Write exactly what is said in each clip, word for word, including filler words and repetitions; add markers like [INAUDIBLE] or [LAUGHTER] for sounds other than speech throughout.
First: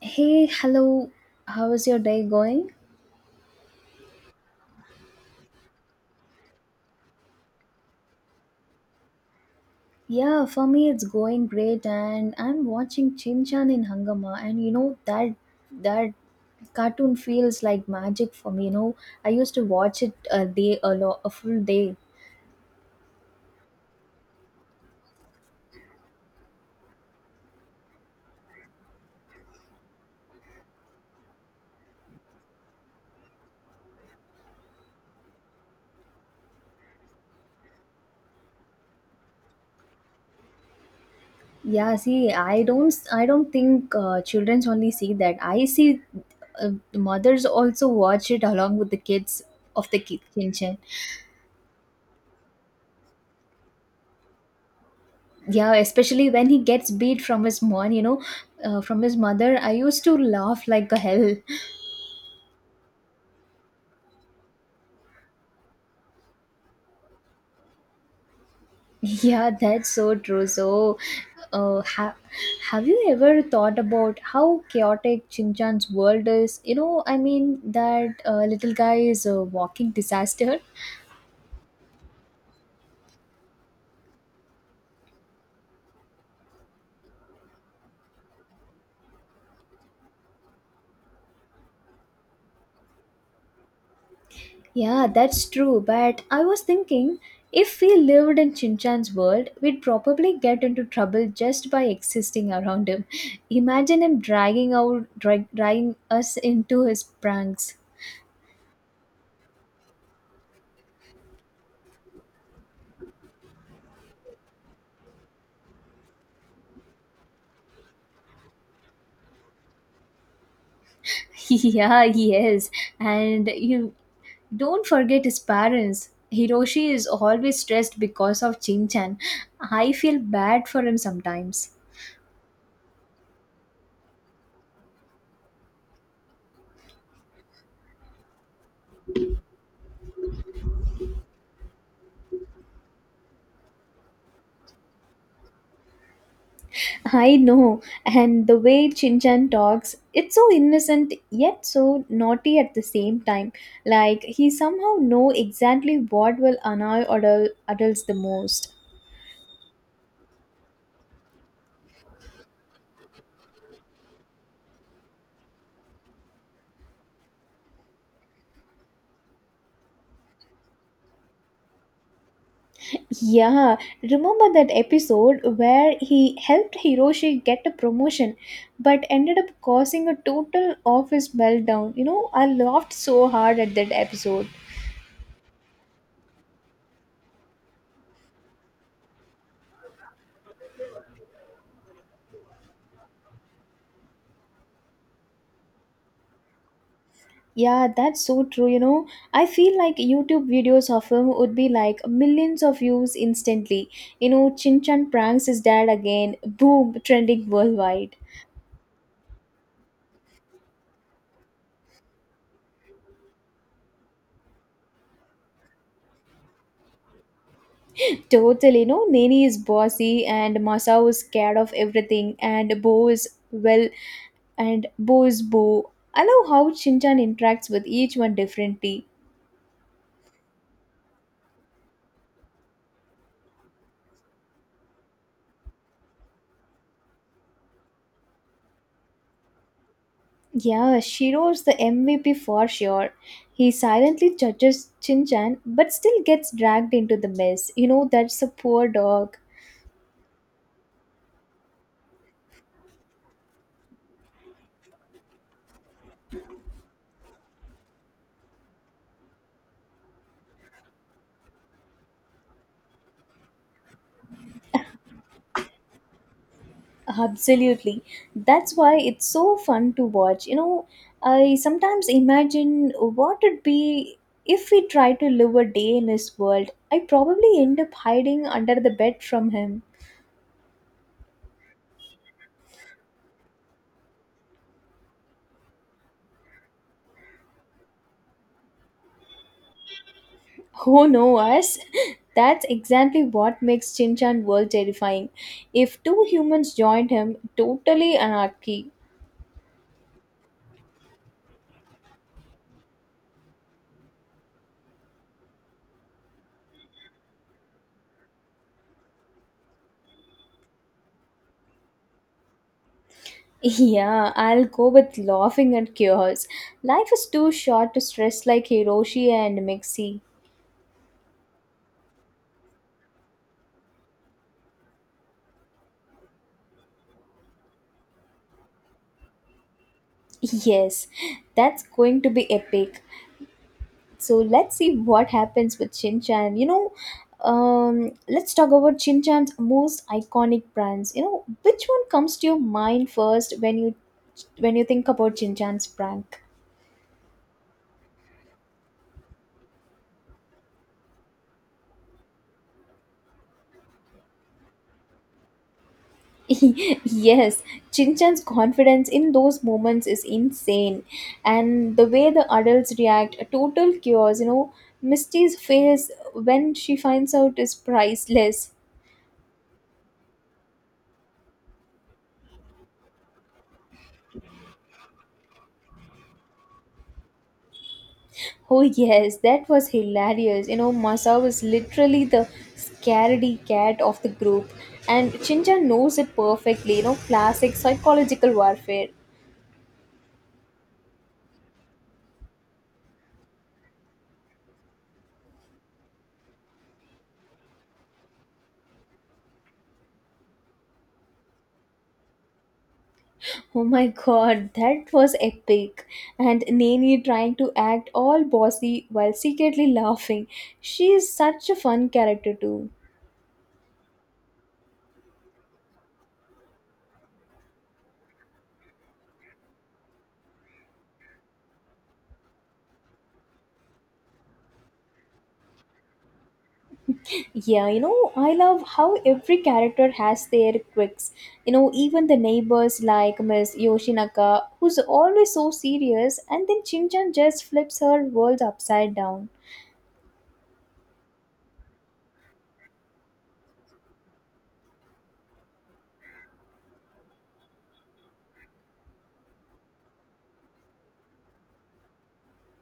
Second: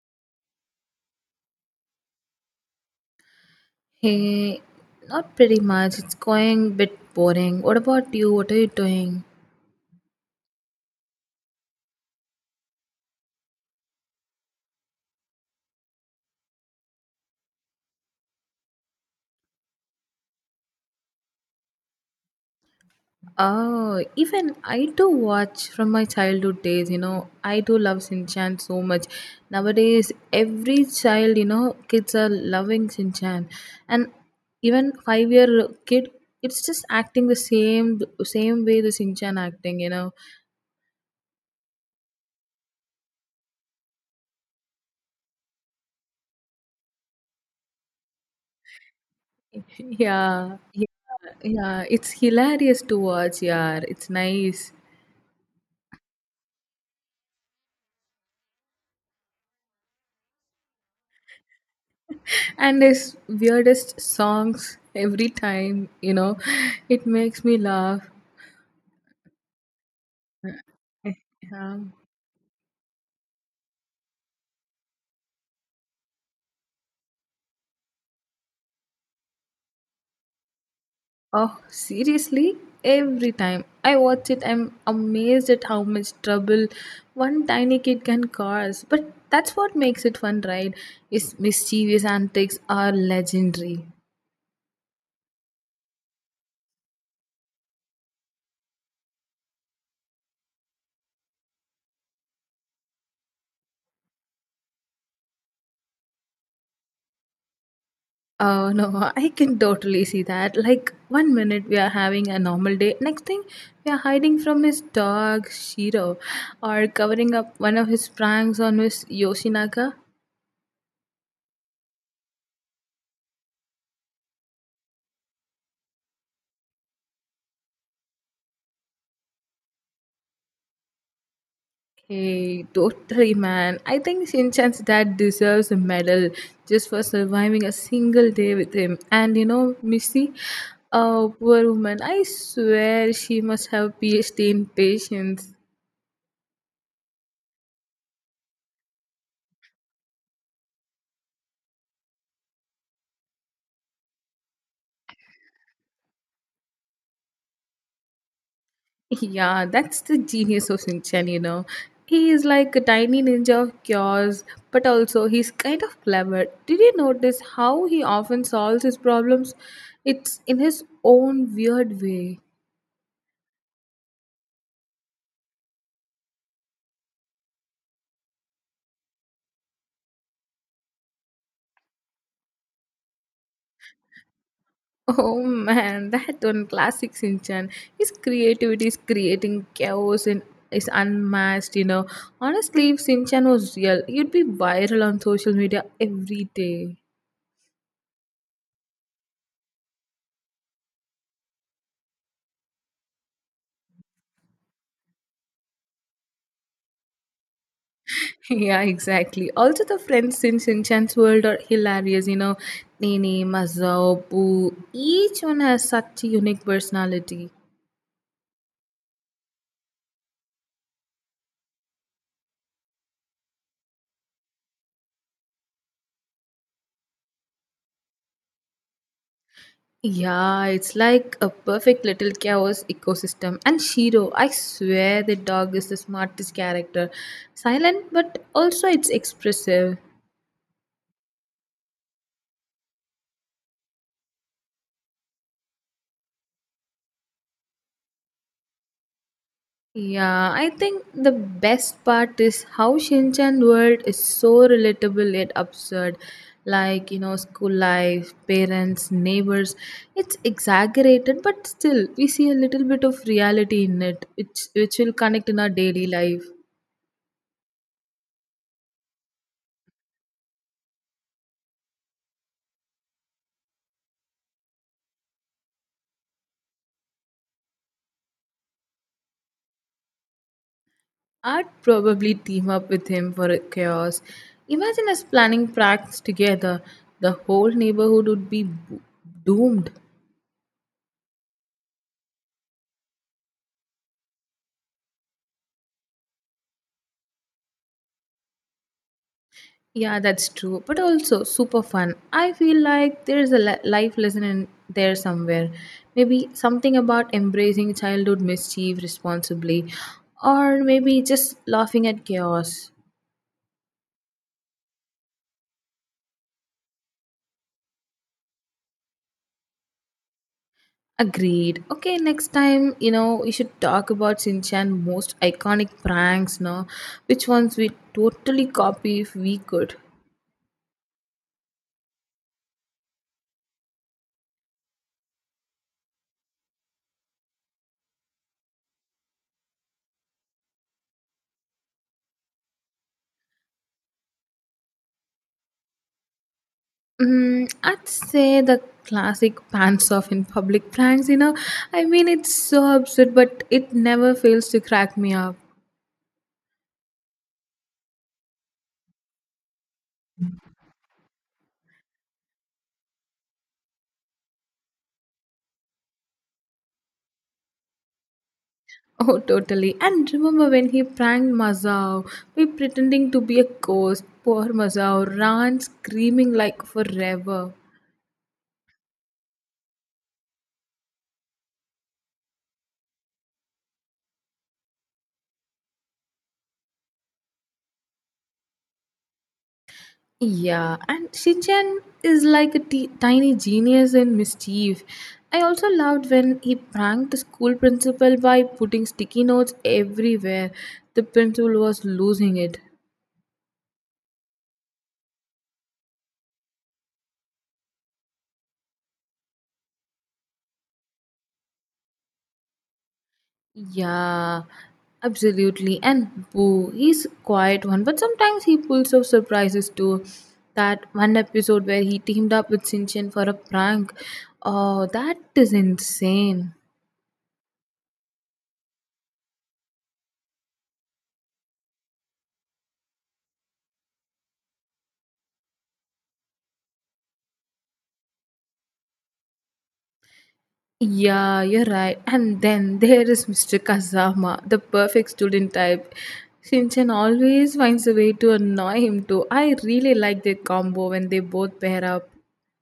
Hey, hello. How is your day going? Hey, not pretty much. It's going a bit boring. What about you? What are you doing? Yeah, for me it's going great, and I'm watching Chin Chan in Hangama, and you know that that cartoon feels like magic for me, you know. I used to watch it a day a lot a full day. Oh, even I do watch from my childhood days, you know. I do love Shinchan so much. Nowadays, every child, you know, kids are loving Shinchan. And even five year kid, it's just acting the same same way the Shinchan acting, you know. Yeah, see, I don't I I don't think uh, children's only see that. I see uh, mothers also watch it along with the kids [LAUGHS] of the ki- Chin Yeah. Chan. Yeah. Yeah, it's hilarious to watch, yeah. It's nice. Yeah, especially when he gets beat from his mom, you know uh, from his mother, I used to laugh like a hell. And his weirdest songs every time, you know, it makes me laugh. [LAUGHS] Yeah, that's so true. So uh, Um, ha- have you ever thought about how chaotic Chinchan's world is? You know, I mean, that uh, little guy is a walking disaster. oh, seriously, every time I watch it, I'm amazed at how much trouble one tiny kid can cause, but that's what makes it fun, right? His mischievous antics are legendary. Yeah, that's true. But I was thinking, if we lived in Chinchan's world, we'd probably get into trouble just by existing around him. [LAUGHS] Imagine him dragging out, drag, dragging us into his pranks. Oh no, [LAUGHS] I can totally see that. Like one minute we are having a normal day, next thing we are hiding from his dog Shiro or covering up one of his pranks on Miss Yoshinaka. [LAUGHS] Yeah, he is. And you don't forget his parents. Hiroshi is always stressed because of Chinchan. I feel bad for him sometimes. Hey, totally, man. I think Shinchan's dad deserves a medal just for surviving a single day with him. And you know, Missy, oh poor woman, I swear she must have PhD in patience. I know, and the way Chan talks, it's so innocent yet so naughty at the same time. Like, he somehow know exactly what will annoy adul- adults the most. Yeah, that's the genius of Shinchan, you know. He is like a tiny ninja of chaos, but also he's kind of clever. Did you notice how he often solves his problems? It's in his own weird way. Yeah, remember that episode where he helped Hiroshi get a promotion but ended up causing a total office meltdown? You know, I laughed so hard at that episode. [LAUGHS] Oh man, that one classic Shinchan. His creativity is creating chaos and is unmatched, you know. Honestly, if Shinchan was real, he'd be viral on social media every day. Yeah, that's so true. You know, I feel like YouTube videos of him would be like millions of views instantly. You know, Chin Chan pranks his dad again, boom, trending worldwide. Yeah, exactly. Also, the friends in Shinchan's world are hilarious. You know, Nene, Mazao, Boo, each one has such a unique personality. Totally, you know, Nani is bossy and Masao is scared of everything, and Bo is, well, and Bo is Bo. I love how Chin Chan interacts with each one differently. Yeah, it's like a perfect little chaos ecosystem. And Shiro, I swear the dog is the smartest character. Silent, but also it's expressive. Yeah, Shiro's the M V P for sure. He silently judges Shinchan but still gets dragged into the mess. You know, that's a poor dog. Yeah, I think the best part is how Shinchan world is so relatable yet absurd. Like, you know, school life, parents, neighbors. It's exaggerated, but still we see a little bit of reality in it, which which will connect in our daily life. Absolutely. That's why it's so fun to watch. You know, I sometimes imagine what it'd be if we try to live a day in his world. I probably end up hiding under the bed from him. I'd probably team up with him for a chaos. Imagine us planning pranks together. The whole neighborhood would be bo- doomed. Oh no, us! [LAUGHS] That's exactly what makes Chinchan world terrifying. If two humans joined him, totally anarchy. Yeah, that's true, but also super fun. I feel like there's a li- life lesson in there somewhere. Maybe something about embracing childhood mischief responsibly, or maybe just laughing at chaos. [LAUGHS] Yeah, I'll go with laughing at chaos. Life is too short to stress like Hiroshi and Mixie. Agreed. Okay, next time, you know, we should talk about Shinchan most iconic pranks, no? Which ones we totally copy if we could. [LAUGHS] Yes, that's going to be epic. So let's see what happens with Shin Chan. You know, um, let's talk about Shin Chan's most iconic brands. You know, which one comes to your mind first when you when you think about Shin Chan's prank? Mm, I'd say the classic pants off in public pranks, you know. I mean, it's so absurd, but it never fails to crack me up. [LAUGHS] [LAUGHS] Yes, Chinchan's confidence in those moments is insane, and the way the adults react, a total chaos. You know, Misty's face when she finds out is priceless. Oh, totally. And remember when he pranked Mazao, we pretending to be a ghost. Poor Mazao ran screaming like forever. Oh yes, that was hilarious. You know, Masa was literally the scaredy cat of the group, and Chincha knows it perfectly. You know, classic psychological warfare. Yeah, and Shichen is like a t- tiny genius in mischief. I also loved when he pranked the school principal by putting sticky notes everywhere. The principal was losing it. Oh my god, that was epic. And Nani trying to act all bossy while secretly laughing. She is such a fun character too. Yeah, absolutely. And Boo, he's quiet one, but sometimes he pulls off surprises too. That one episode where he teamed up with Shinchan for a prank. Oh, that is insane. Yeah, you know, I love how every character has their quirks. You know, even the neighbors like Miss Yoshinaka, who's always so serious, and then Shinchan just flips her world upside down. Yeah, you're right. And then there is Mister Kazama, the perfect student type. Shinchan always finds a way to annoy him too. I really like their combo when they both pair up.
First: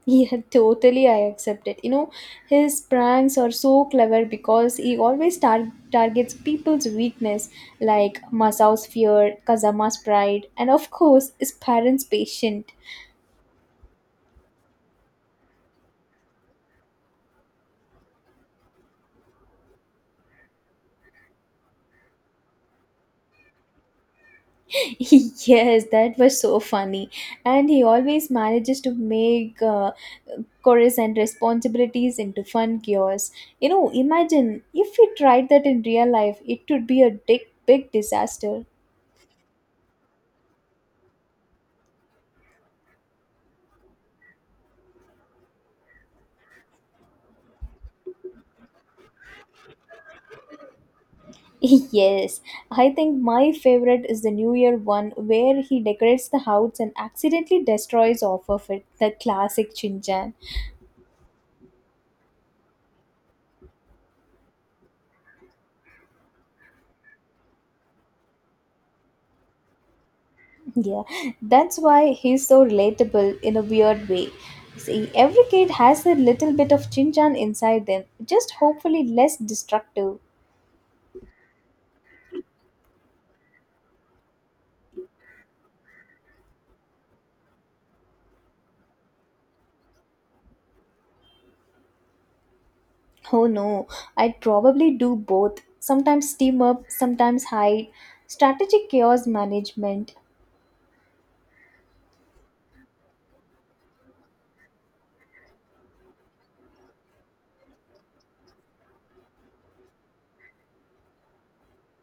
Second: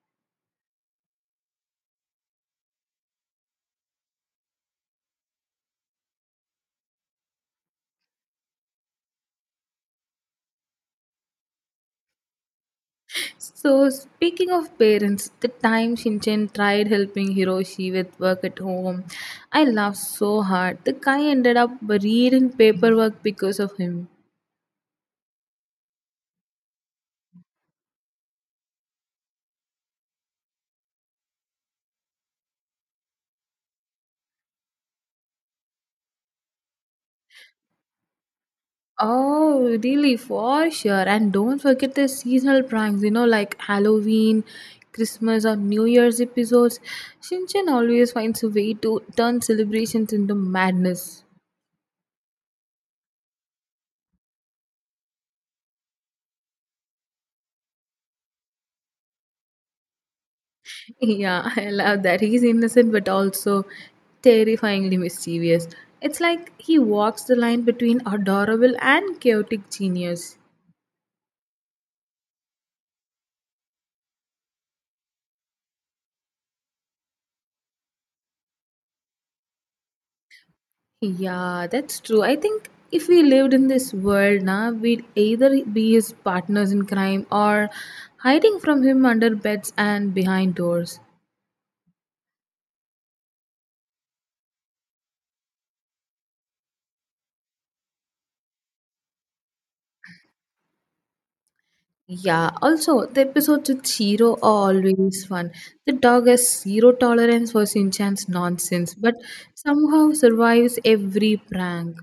Yeah, [LAUGHS] totally, I accept it. You know, his pranks are so clever because he always tar- targets people's weakness, like Masao's fear, Kazama's pride, and of course, his parents' patience. So, speaking of parents, the time Shinchan tried helping Hiroshi with work at home, I laughed so hard. The guy ended up buried in paperwork because of him. [LAUGHS] Yes, that was so funny. And he always manages to make uh, chores and responsibilities into fun cures. You know, imagine if we tried that in real life, it would be a big, big disaster. Oh, really? For sure. And don't forget the seasonal pranks, you know, like Halloween, Christmas, or New Year's episodes. Shinchan always finds a way to turn celebrations into madness. [LAUGHS] Yes, I think my favorite is the New Year one, where he decorates the house and accidentally destroys off of it. The classic Shinchan. [LAUGHS] Yeah, I love that. He's innocent but also terrifyingly mischievous. It's like he walks the line between adorable and chaotic genius. Yeah, that's why he's so relatable in a weird way. See, every kid has a little bit of Chinchan inside them, just hopefully less destructive. Yeah, that's true. I think if we lived in this world now, we'd either be his partners in crime or hiding from him under beds and behind doors. Oh no, I'd probably do both. Sometimes team up, sometimes hide. Strategic chaos management. Yeah, also, the episodes with Shiro are always fun. The dog has zero tolerance for Shinchan's nonsense, but somehow survives every prank.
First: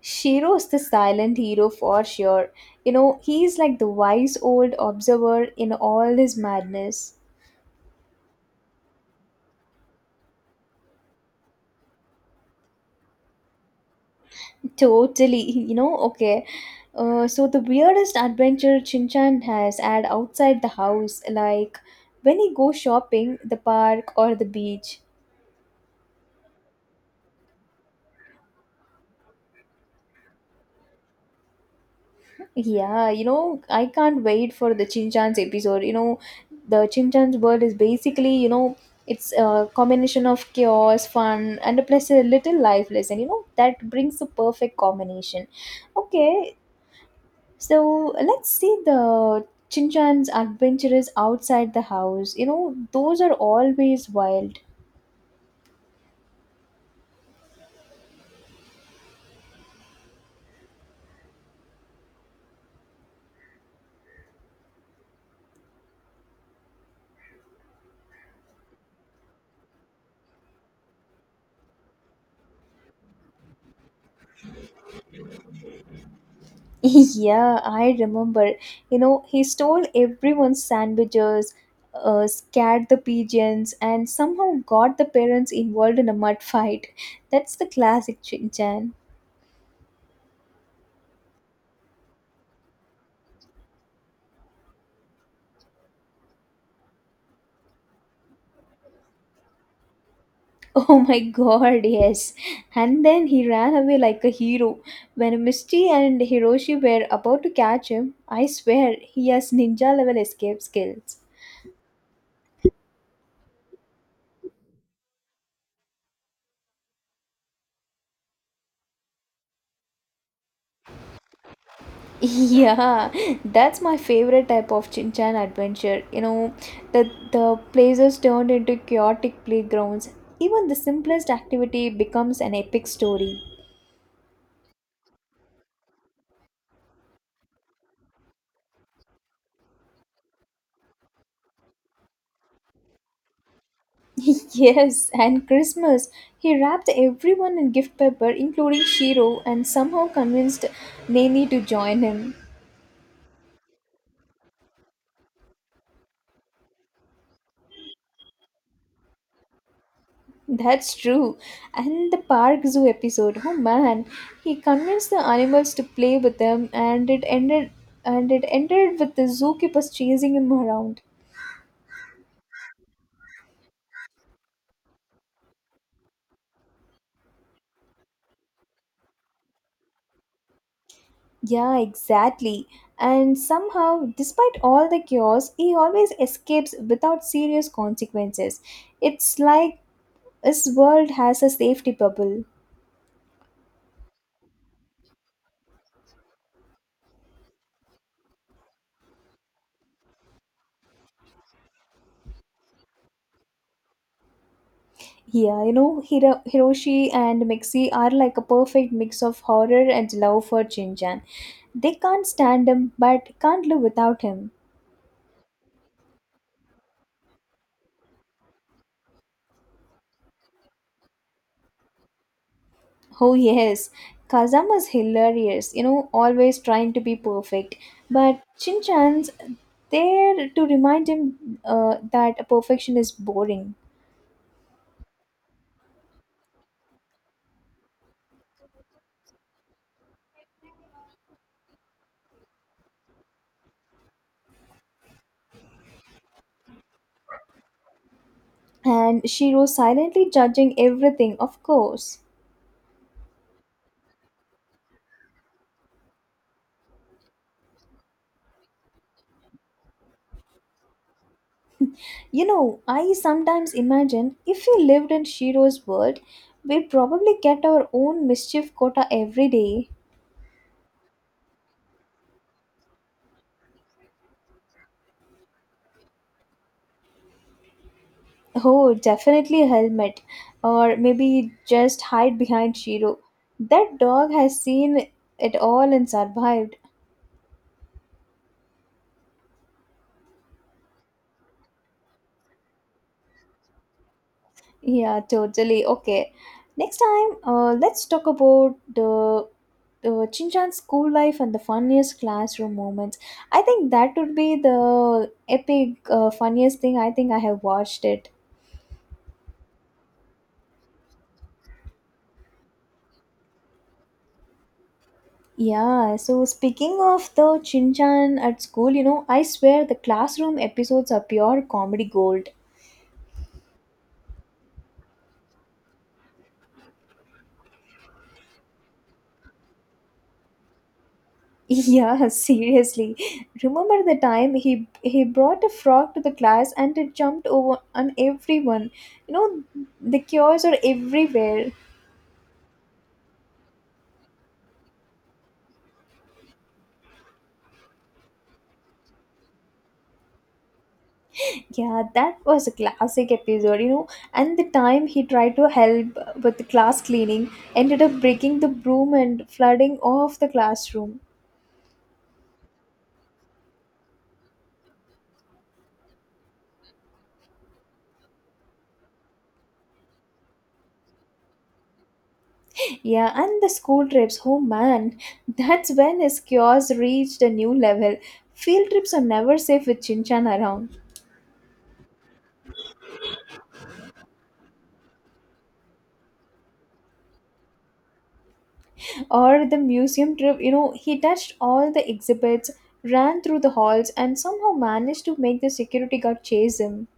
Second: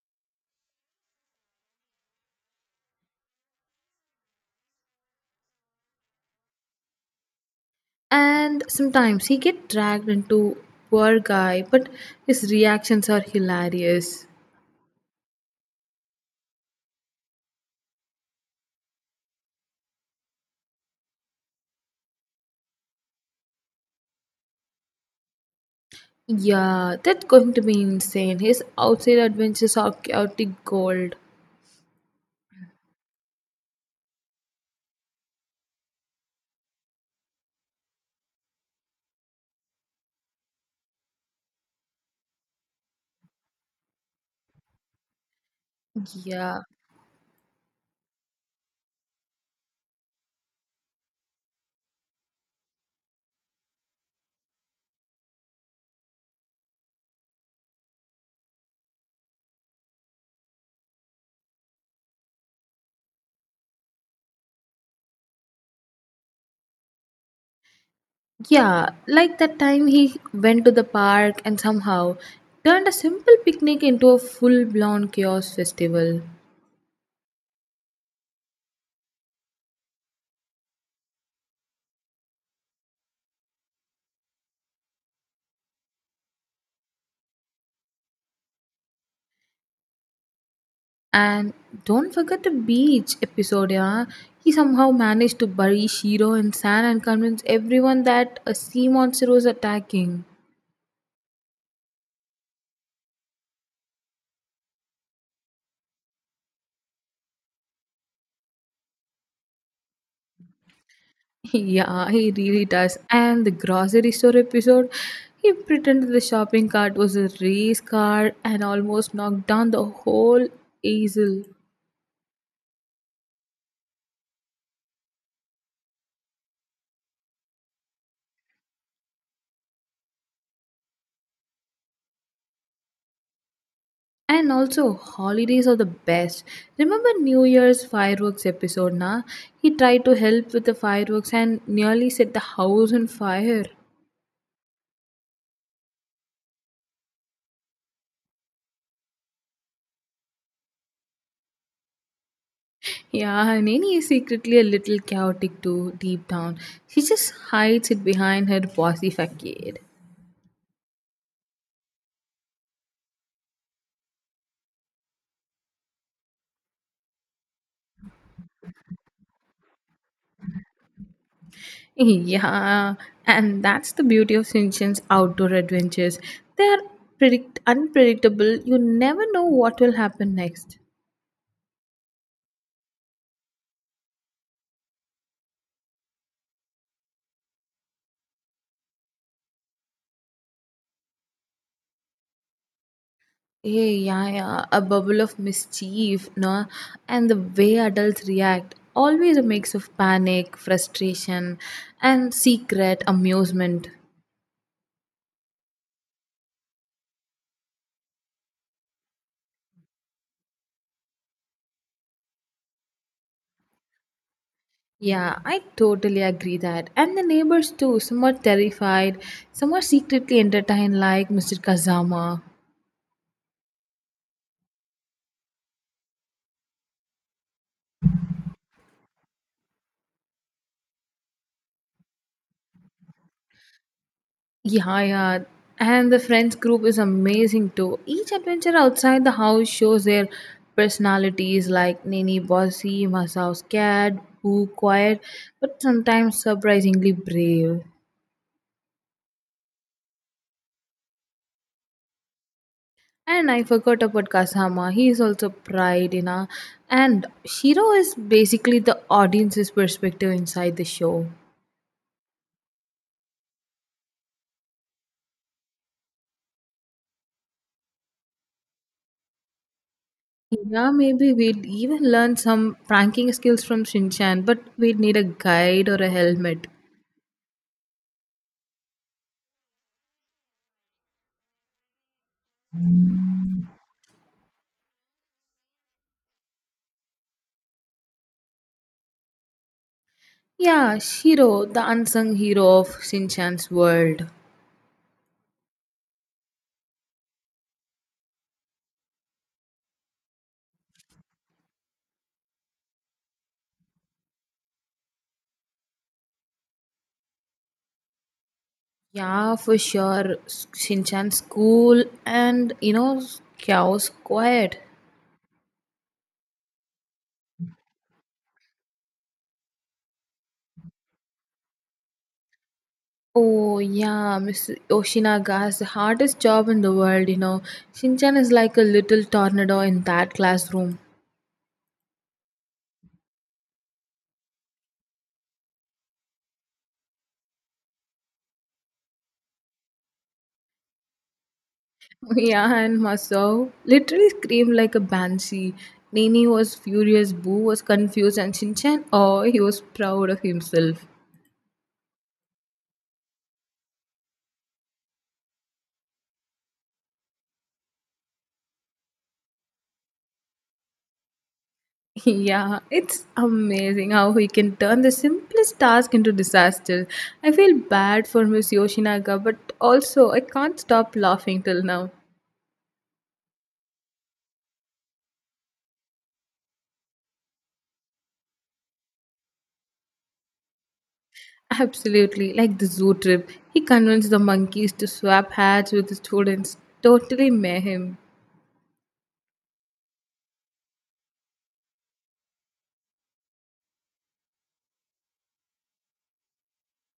Shiro is the silent hero for sure. You know, he's like the wise old observer in all his madness. And sometimes he gets dragged into poor guy, but his reactions are hilarious. Totally, you know, okay. Uh, so the weirdest adventure Chinchan has had outside the house, like when he goes shopping, the park or the beach. Yeah, that's going to be insane. His outside adventures are chaotic gold. Yeah, you know, I can't wait for the Chinchan's episode. You know, the Chinchan's world is basically, you know, it's a combination of chaos, fun, and plus a little life lesson. You know, that brings the perfect combination. Okay, Yeah. so let's see the Chinchan's adventures outside the house. You know, those are always wild. Yeah, like that time he went to the park and somehow turned a simple picnic into a full blown chaos festival. [LAUGHS] Yeah, I remember. You know, he stole everyone's sandwiches, uh, scared the pigeons, and somehow got the parents involved in a mud fight. That's the classic Chinchan. And don't forget the beach episode, yeah. He somehow managed to bury Shiro in sand and convince everyone that a sea monster was attacking. [LAUGHS] Oh my god, yes. And then he ran away like a hero. When Misty and Hiroshi were about to catch him, I swear he has ninja level escape skills. Yeah, he really does. And the grocery store episode, he pretended the shopping cart was a race car and almost knocked down the whole easel. [LAUGHS] Yeah, that's my favorite type of Chin Chan adventure. You know, the the places turned into chaotic playgrounds. Even the simplest activity becomes an epic story. And also, holidays are the best. Remember New Year's fireworks episode, na? He tried to help with the fireworks and nearly set the house on fire. [LAUGHS] Yes, and Christmas. He wrapped everyone in gift paper, including Shiro, and somehow convinced Nani to join him. Yeah, and Nini is secretly a little chaotic too, deep down. She just hides it behind her bossy facade. That's true. And the Park Zoo episode. Oh man, he convinced the animals to play with them, and it ended and it ended with the zookeepers chasing him around. Yeah, and that's the beauty of Shinchan's outdoor adventures. They are predict- unpredictable. You never know what will happen next. Yeah, exactly. And somehow, despite all the chaos, he always escapes without serious consequences. It's like this world has a safety bubble. Eh, yeah, yeah, a bubble of mischief, no? And the way adults react, always a mix of panic, frustration, and secret amusement. Yeah, you know, Hiro- Hiroshi and Mixie are like a perfect mix of horror and love for Jinjan. They can't stand him but can't live without him. Yeah, I totally agree that. And the neighbors too, some are terrified, some are secretly entertained, like Mister Kazama. Oh, yes, Kazama's hilarious, you know, always trying to be perfect. But Shinchan's there to remind him uh, that perfection is boring. Yeah, yeah. And the friends group is amazing too. Each adventure outside the house shows their personalities like Nini bossy, Masao scared, Boo quiet, but sometimes surprisingly brave. And Shiro silently judging everything, of course. And I forgot about Kasama. He is also pride, you know. And Shiro is basically the audience's perspective inside the show. You know, I sometimes imagine if we lived in Shiro's world, we'd probably get our own mischief quota every day. Yeah, maybe we'd even learn some pranking skills from Shinchan, but we'd need a guide or a helmet. Oh, definitely a helmet. Or maybe just hide behind Shiro. That dog has seen it all and survived. Yeah, Shiro, the unsung hero of Shinchan's world. Yeah, totally. Okay. Next time, uh, let's talk about the uh, Chinchan's school life and the funniest classroom moments. I think that would be the epic, uh, funniest thing I think I have watched it. Yeah, for sure. S- Shinchan's cool and, you know, chaos quiet. Yeah, so speaking of the Shin Chan at school, you know, I swear the classroom episodes are pure comedy gold. Oh, yeah, Miss Yoshinaga has the hardest job in the world, you know. Shinchan is like a little tornado in that classroom. [LAUGHS] Yeah, seriously. Remember the time he he brought a frog to the class and it jumped over on everyone? You know, the cures are everywhere. [LAUGHS] Yeah, and Masao literally screamed like a banshee. Nini was furious, Boo was confused, and Shinchan, oh, he was proud of himself. Yeah, that was a classic episode, you know. And the time he tried to help with the class cleaning ended up breaking the broom and flooding off the classroom. Yeah, it's amazing how he can turn the simplest task into disaster. I feel bad for Miss Yoshinaga, but also I can't stop laughing till now. Yeah, and the school trips, oh man, that's when his cures reached a new level. Field trips are never safe with Chinchan around. Absolutely, like the zoo trip. He convinced the monkeys to swap hats with the students. Totally mayhem. Or the museum trip, you know, he touched all the exhibits, ran through the halls, and somehow managed to make the security guard chase him.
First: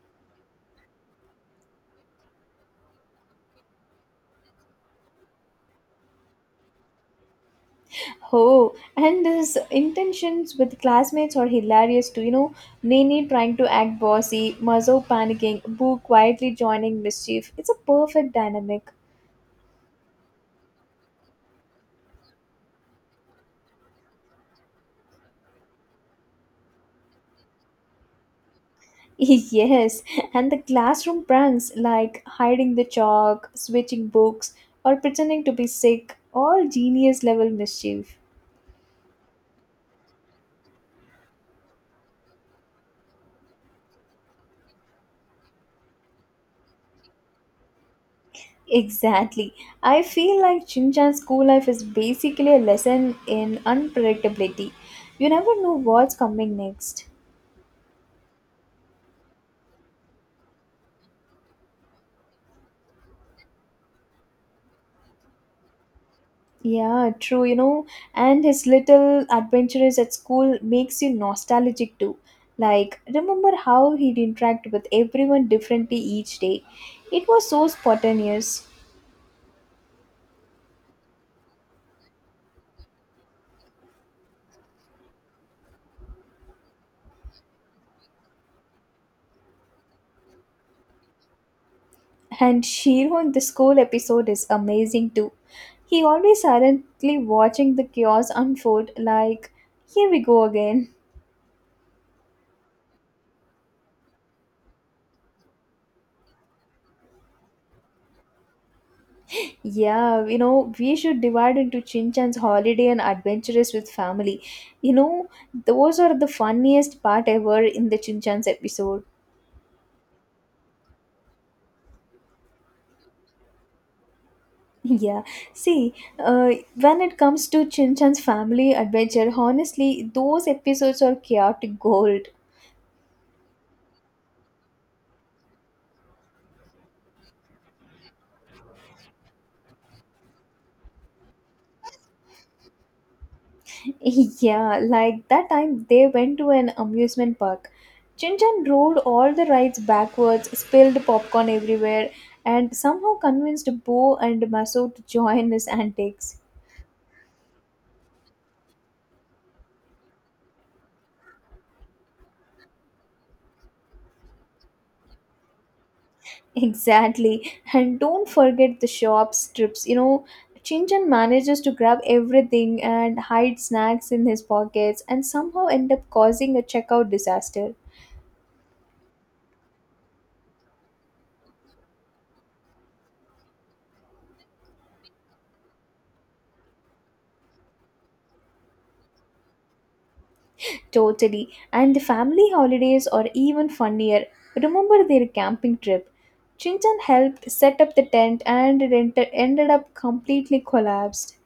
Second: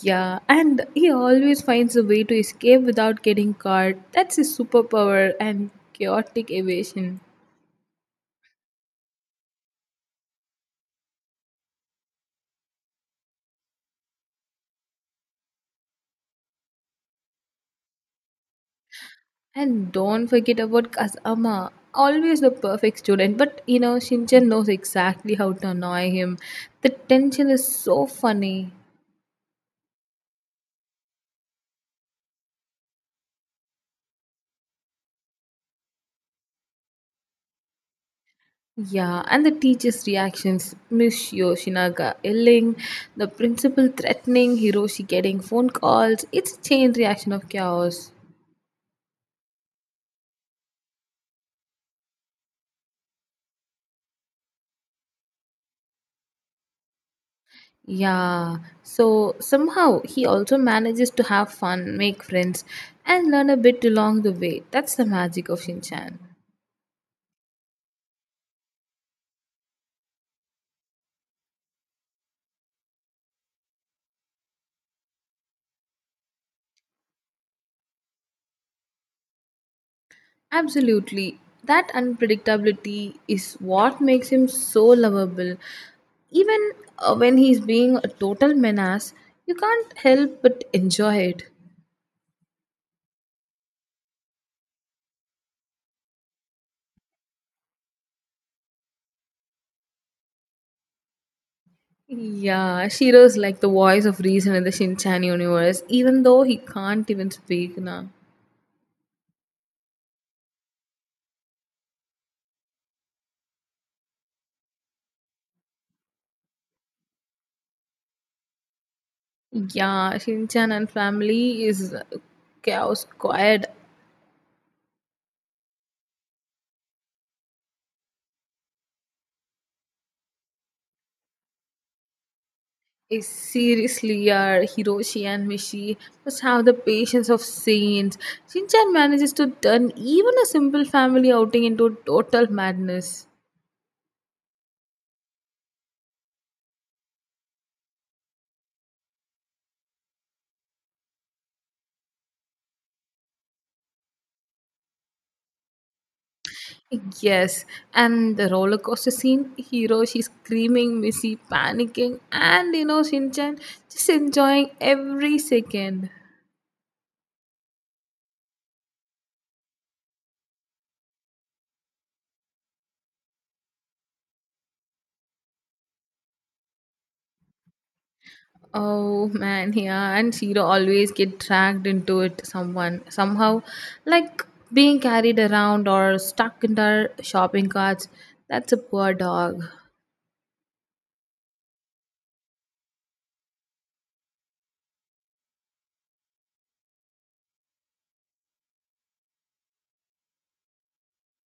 Yeah, and he always finds a way to escape without getting caught. That's his superpower and chaotic evasion. Oh, and his intentions with classmates are hilarious too. You know, Nini trying to act bossy, Mazo panicking, Boo quietly joining mischief. It's a perfect dynamic. And don't forget about Kazama, always the perfect student. But you know, Shinchan knows exactly how to annoy him. The tension is so funny. [LAUGHS] Yes, and the classroom pranks like hiding the chalk, switching books, or pretending to be sick, all genius level mischief. Yeah, and the teacher's reactions Miss Yoshinaga yelling, the principal threatening, Hiroshi getting phone calls. It's a chain reaction of chaos. Exactly. I feel like Shinchan's school life is basically a lesson in unpredictability. You never know what's coming next. Yeah, so somehow he also manages to have fun, make friends, and learn a bit along the way. That's the magic of Shinchan. Yeah, true, you know, and his little adventures at school makes you nostalgic too. Like, remember how he'd interact with everyone differently each day. It was so spontaneous. Absolutely. That unpredictability is what makes him so lovable. Even uh, when he's being a total menace, you can't help but enjoy it. And Shiro in the school episode is amazing too. He always silently watching the chaos unfold like, here we go again. Yeah, Shiro's like the voice of reason in the Shinchan universe, even though he can't even speak now. Yeah, you know, we should divide into Chinchan's holiday and adventurous with family. You know, those are the funniest part ever in the Chinchan's episode. [LAUGHS] Yeah, Shinchan and family is chaos squad. Yeah, see, uh, when it comes to Chinchan's family adventure, honestly, those episodes are chaotic gold. Eh, seriously, yeah, Hiroshi and Mishi must have the patience of saints. Shinchan manages to turn even a simple family outing into total madness. [LAUGHS] Yeah, like that time they went to an amusement park. Chinchan rode all the rides backwards, spilled popcorn everywhere, and somehow convinced Bo and Maso to join his antics. Yes, and the roller coaster scene, Hiroshi screaming, Missy panicking, and you know, Shinchan just enjoying every second. Exactly. And don't forget the shop strips. You know, Chinchun manages to grab everything and hide snacks in his pockets and somehow end up causing a checkout disaster. Oh man, yeah, and Shiro always get dragged into it someone somehow, like being carried around or stuck in their shopping carts. That's a poor dog. Totally. And the family holidays are even funnier. Remember their camping trip? Chinchun helped set up the tent and it enter- ended up completely collapsed.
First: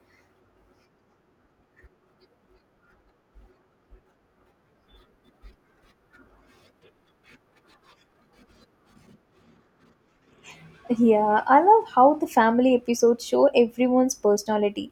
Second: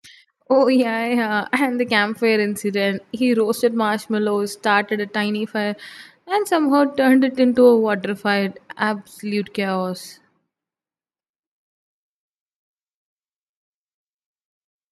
Oh yeah, yeah, and the campfire incident. He roasted marshmallows, started a tiny fire, and somehow turned it into a water fight. Absolute chaos. Yeah, I love how the family episodes show everyone's personality.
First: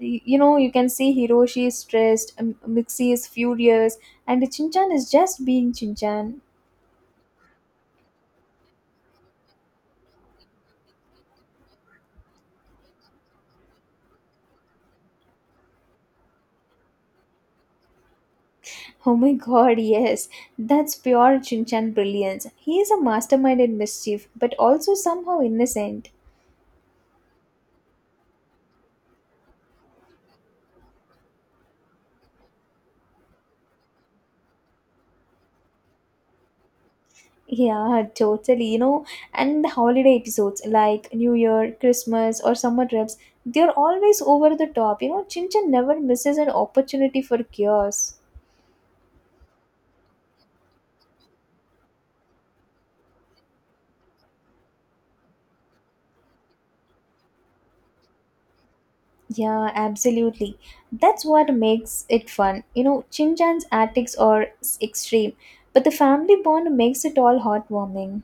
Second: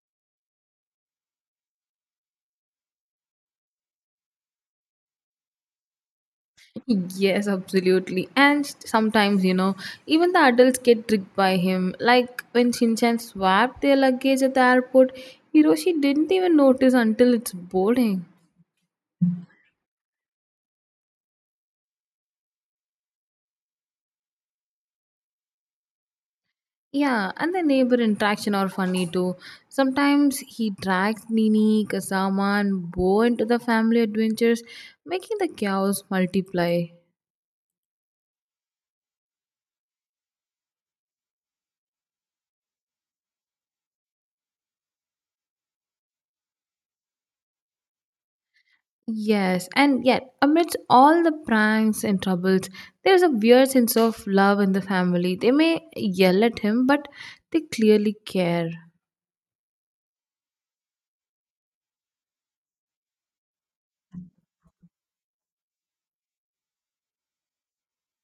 Y- You know, you can see Hiroshi is stressed, M- Mixie is furious, and Chinchan is just being Chinchan. Yes, absolutely. And sometimes, you know, even the adults get tricked by him. Like when Shinchan swapped their luggage at the airport, Hiroshi didn't even notice until it's boarding. Oh my god, yes. That's pure Chinchan brilliance. He is a mastermind in mischief, but also somehow innocent. Yeah, and the neighbor interaction are funny too. Sometimes he drags Nini, Kasama, and Bo into the family adventures, making the chaos multiply. Yeah, totally. You know, and the holiday episodes like New Year, Christmas, or summer trips, they're always over the top. You know, Chinchan never misses an opportunity for chaos. Yes, and yet, amidst all the pranks and troubles, there's a weird sense of love in the family. They may yell at him, but they clearly care. Yeah, absolutely. That's what makes it fun. You know, Shinchan's antics are s- extreme, but the family bond makes it all heartwarming.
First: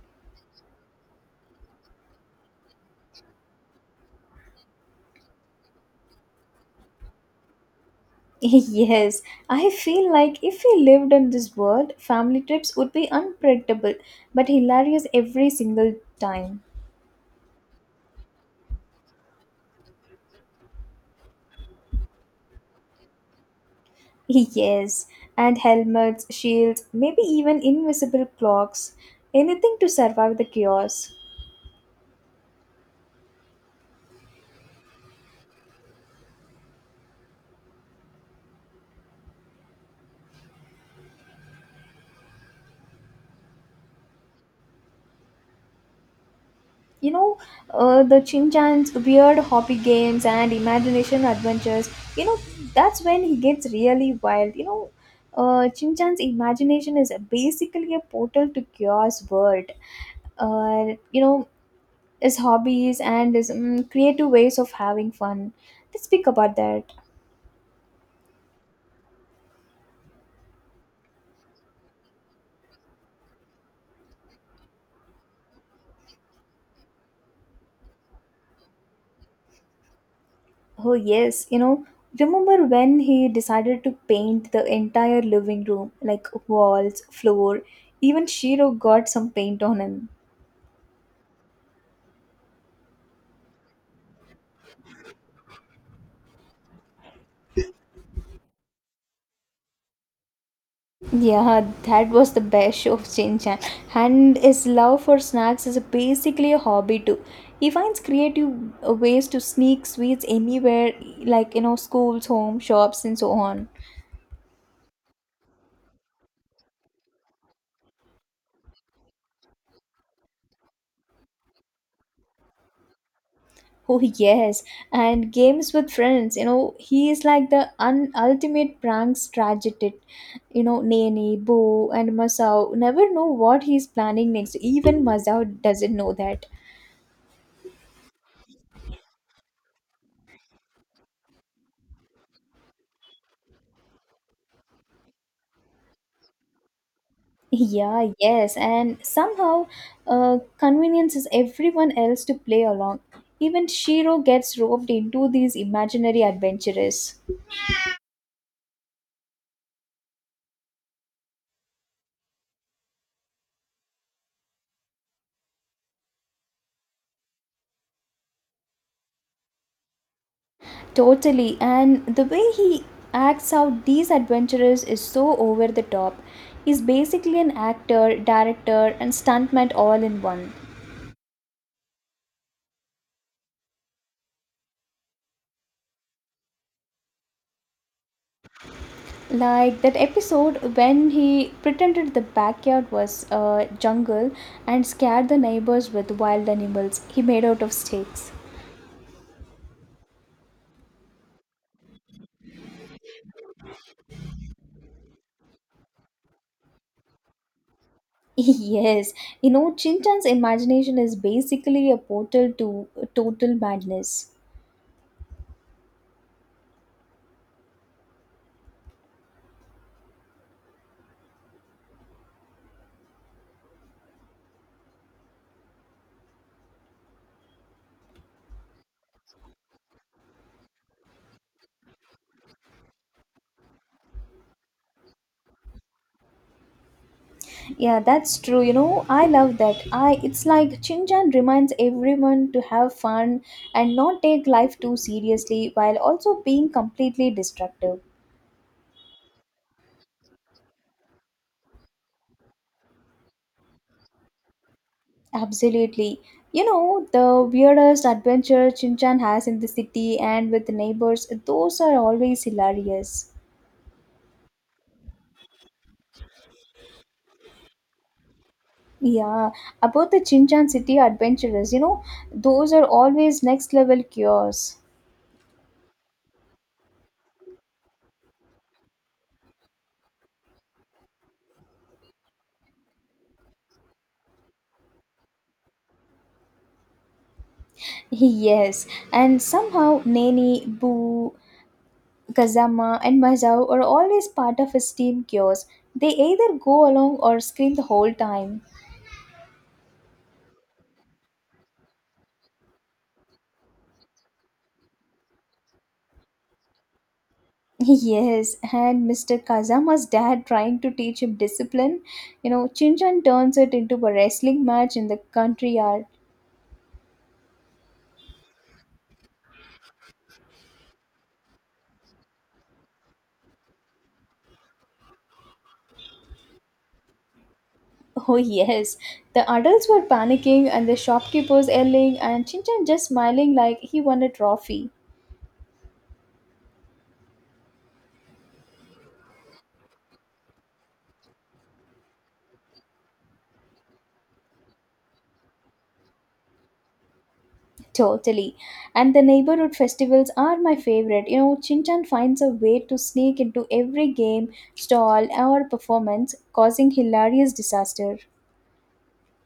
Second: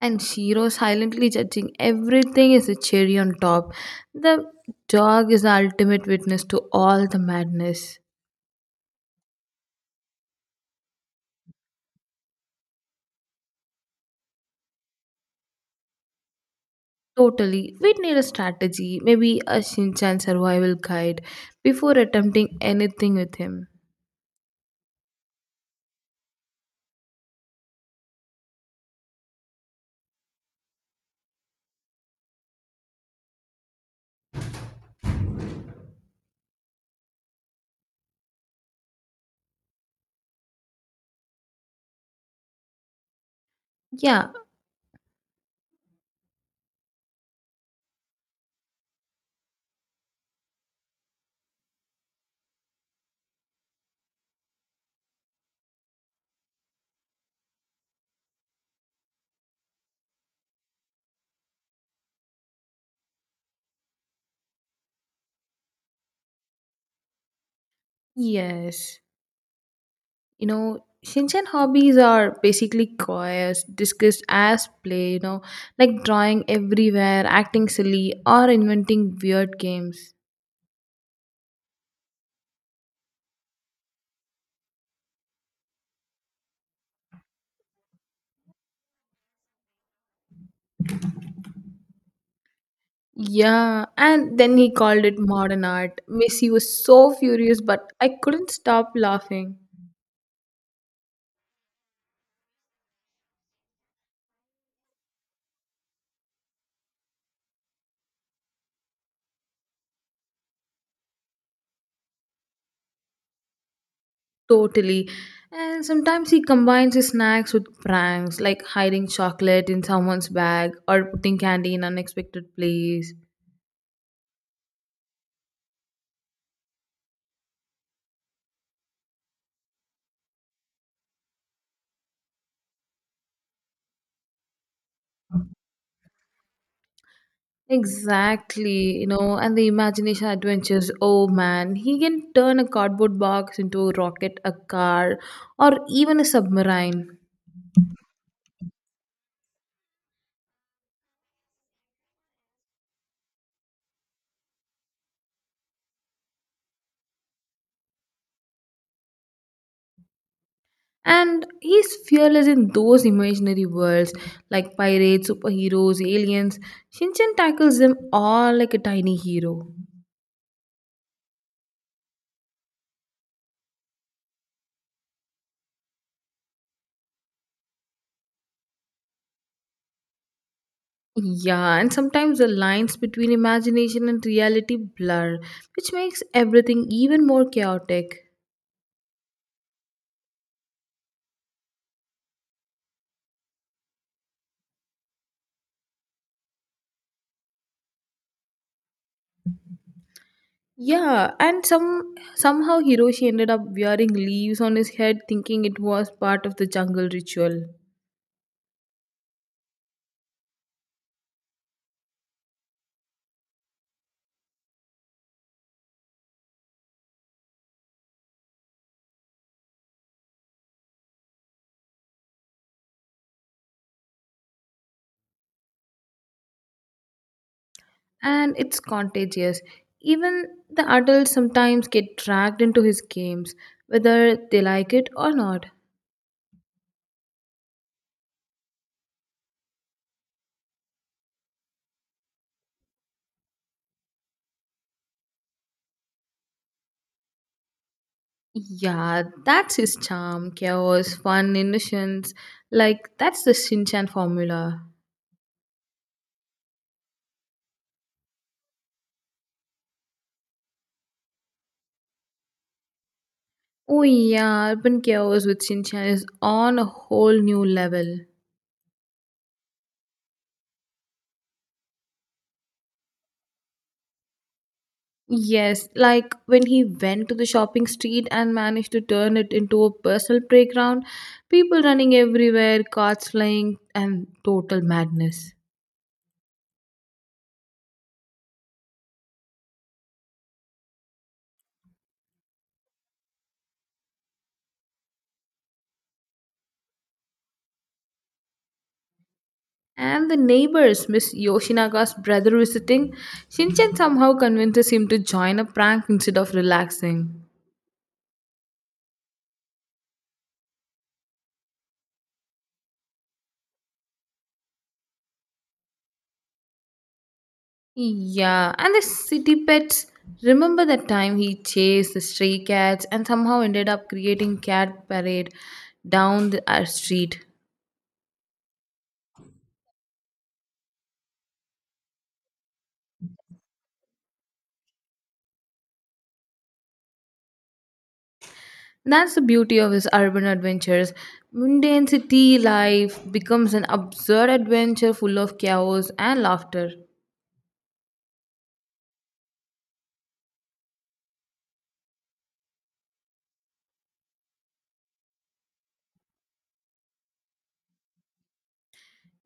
And Shiro silently judging everything is a cherry on top. The dog is the ultimate witness to all the madness. [LAUGHS] Yes, I feel like if he lived in this world, family trips would be unpredictable but hilarious every single time. Totally. We'd need a strategy, maybe a Shinchan survival guide, before attempting anything with him. [LAUGHS] Yes, and helmets, shields, maybe even invisible clocks. Anything to survive the chaos. Yeah, you know uh, the Shinchan's weird hobby games and imagination adventures, you know that's when he gets really wild. you know uh, Shinchan's imagination is basically a portal to chaos world. uh, you know his hobbies and his mm creative ways of having fun, let's speak about that. yes. You know, Shinchen hobbies are basically choirs discussed as play, you know, like drawing everywhere, acting silly, or inventing weird games. Oh yes, you know, remember when he decided to paint the entire living room, like walls, floor, even Shiro got some paint on him. Yeah, and then he called it modern art. Missy was so furious, but I couldn't stop laughing. Yeah, that was the best show of Shin Chan. And his love for snacks is basically a hobby too. He finds creative uh, ways to sneak sweets anywhere, like, you know, schools, home, shops, and so on. Totally. And sometimes he combines his snacks with pranks, like hiding chocolate in someone's bag or putting candy in unexpected place. Oh yes, and games with friends. You know, he is like the un- ultimate prank strategist. You know, Nene, Bo, and Masao never know what he's planning next. Even Masao doesn't know that. Exactly, you know, and the imagination adventures. Oh man, he can turn a cardboard box into a rocket, a car, or even a submarine. Yeah, yes, and somehow uh, conveniences everyone else to play along. Even Shiro gets roped into these imaginary adventurers. And he's fearless in those imaginary worlds like pirates, superheroes, aliens. Shinchan tackles them all like a tiny hero. Totally, and the way he acts out these adventurers is so over the top. He's basically an actor, director, and stuntman all in one. Yeah, and sometimes the lines between imagination and reality blur, which makes everything even more chaotic. Like that episode when he pretended the backyard was a jungle and scared the neighbors with wild animals he made out of sticks. Yeah, and some somehow Hiroshi ended up wearing leaves on his head thinking it was part of the jungle ritual. Yes, you know, Chintan's imagination is basically a portal to total madness. And it's contagious. Even the adults sometimes get dragged into his games, whether they like it or not. Yeah, that's true. You know, I love that. I It's like Chinchan reminds everyone to have fun and not take life too seriously while also being completely destructive. Yeah, that's his charm, chaos, fun, innocence. Like, that's the Shinchan formula. Absolutely. You know, the weirdest adventure Chinchan has in the city and with the neighbors, those are always hilarious. Oh, yeah, urban chaos with Shinchan is on a whole new level. Yeah, about the Chinchan City adventurers, you know, those are always next level cures. [LAUGHS] Yes, like when he went to the shopping street and managed to turn it into a personal playground, people running everywhere, carts flying, and total madness. Yes, and somehow Nani, Boo, Kazama, and Mazao are always part of his team cures. They either go along or scream the whole time. And the neighbors, Miss Yoshinaga's brother visiting, Shinchan somehow convinces him to join a prank instead of relaxing. [LAUGHS] Yes, and mister Kazama's dad trying to teach him discipline. You know, Chinchan turns it into a wrestling match in the country yard. Yeah, and the city pets. Remember that time he chased the stray cats and somehow ended up creating cat parade down the our street. [LAUGHS] Oh, yes. The adults were panicking and the shopkeepers yelling, and Chinchan just smiling like he won a trophy. That's the beauty of his urban adventures. Mundane city life becomes an absurd adventure full of chaos and laughter. Totally. And the neighborhood festivals are my favorite. You know, Chinchan finds a way to sneak into every game, stall, or performance, causing hilarious disaster.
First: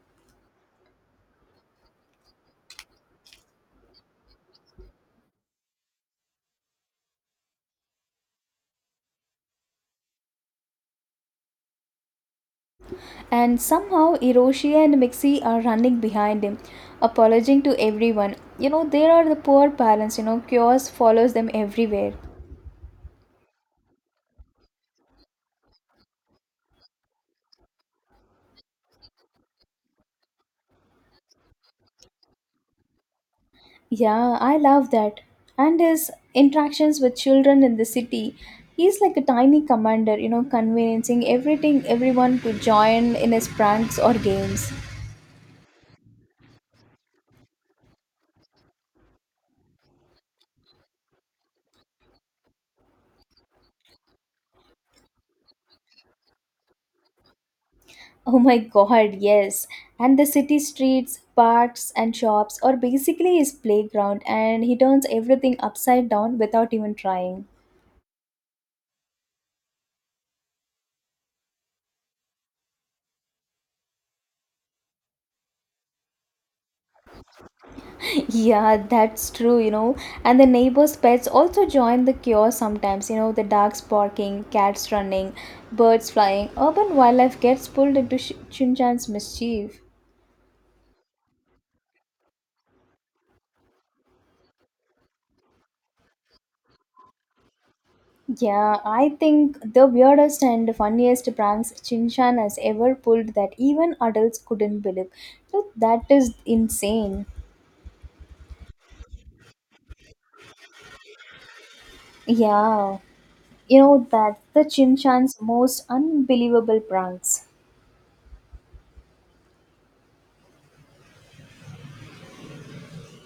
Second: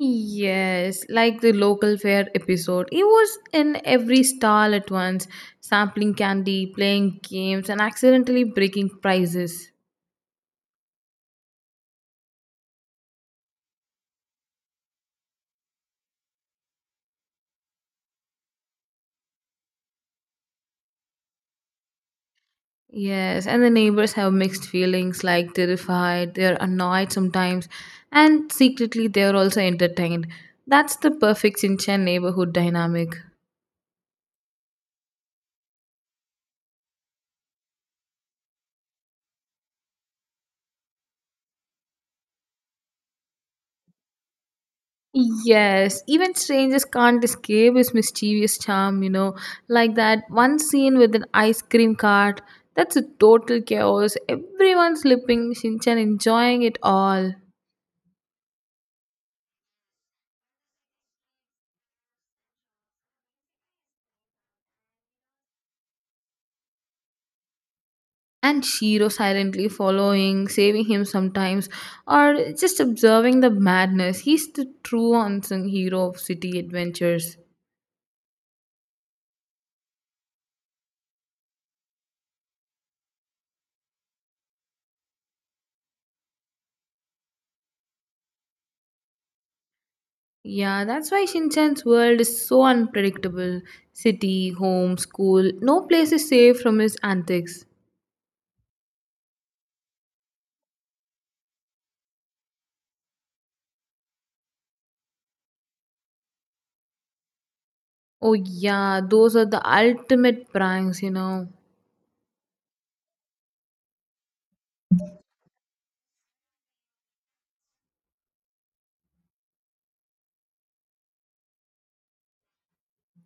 Yes, like the local fair episode. He was in every stall at once, sampling candy, playing games, and accidentally breaking prizes. And somehow, Hiroshi and Mixie are running behind him, apologizing to everyone. You know, there are the poor parents, you know, chaos follows them everywhere. Yes, and the neighbors have mixed feelings like terrified, they're annoyed sometimes, and secretly they're also entertained. That's the perfect Sinchan neighborhood dynamic. Yeah, I love that. And his interactions with children in the city, he's like a tiny commander, you know, conveyancing everything, everyone to join in his pranks or games. [LAUGHS] Yes, even strangers can't escape his mischievous charm, you know. Like that one scene with an ice cream cart, that's a total chaos. Everyone slipping, Shinchan enjoying it all. Oh my god, yes. And the city streets, parks, and shops are basically his playground, and he turns everything upside down without even trying. And Shiro silently following, saving him sometimes, or just observing the madness. He's the true unsung hero of city adventures. Yeah, that's true, you know. And the neighbors' pets also join the cure sometimes, you know, the dogs barking, cats running, birds flying. Urban wildlife gets pulled into Sh- Shinchan's mischief. Yeah, that's why Shinchan's world is so unpredictable. City, home, school, no place is safe from his antics. Yeah, I think the weirdest and funniest pranks Shinchan has ever pulled that even adults couldn't believe. So that is insane. Oh yeah, those are the ultimate pranks, you know. Yeah, you know, that's the Shinchan's most unbelievable pranks.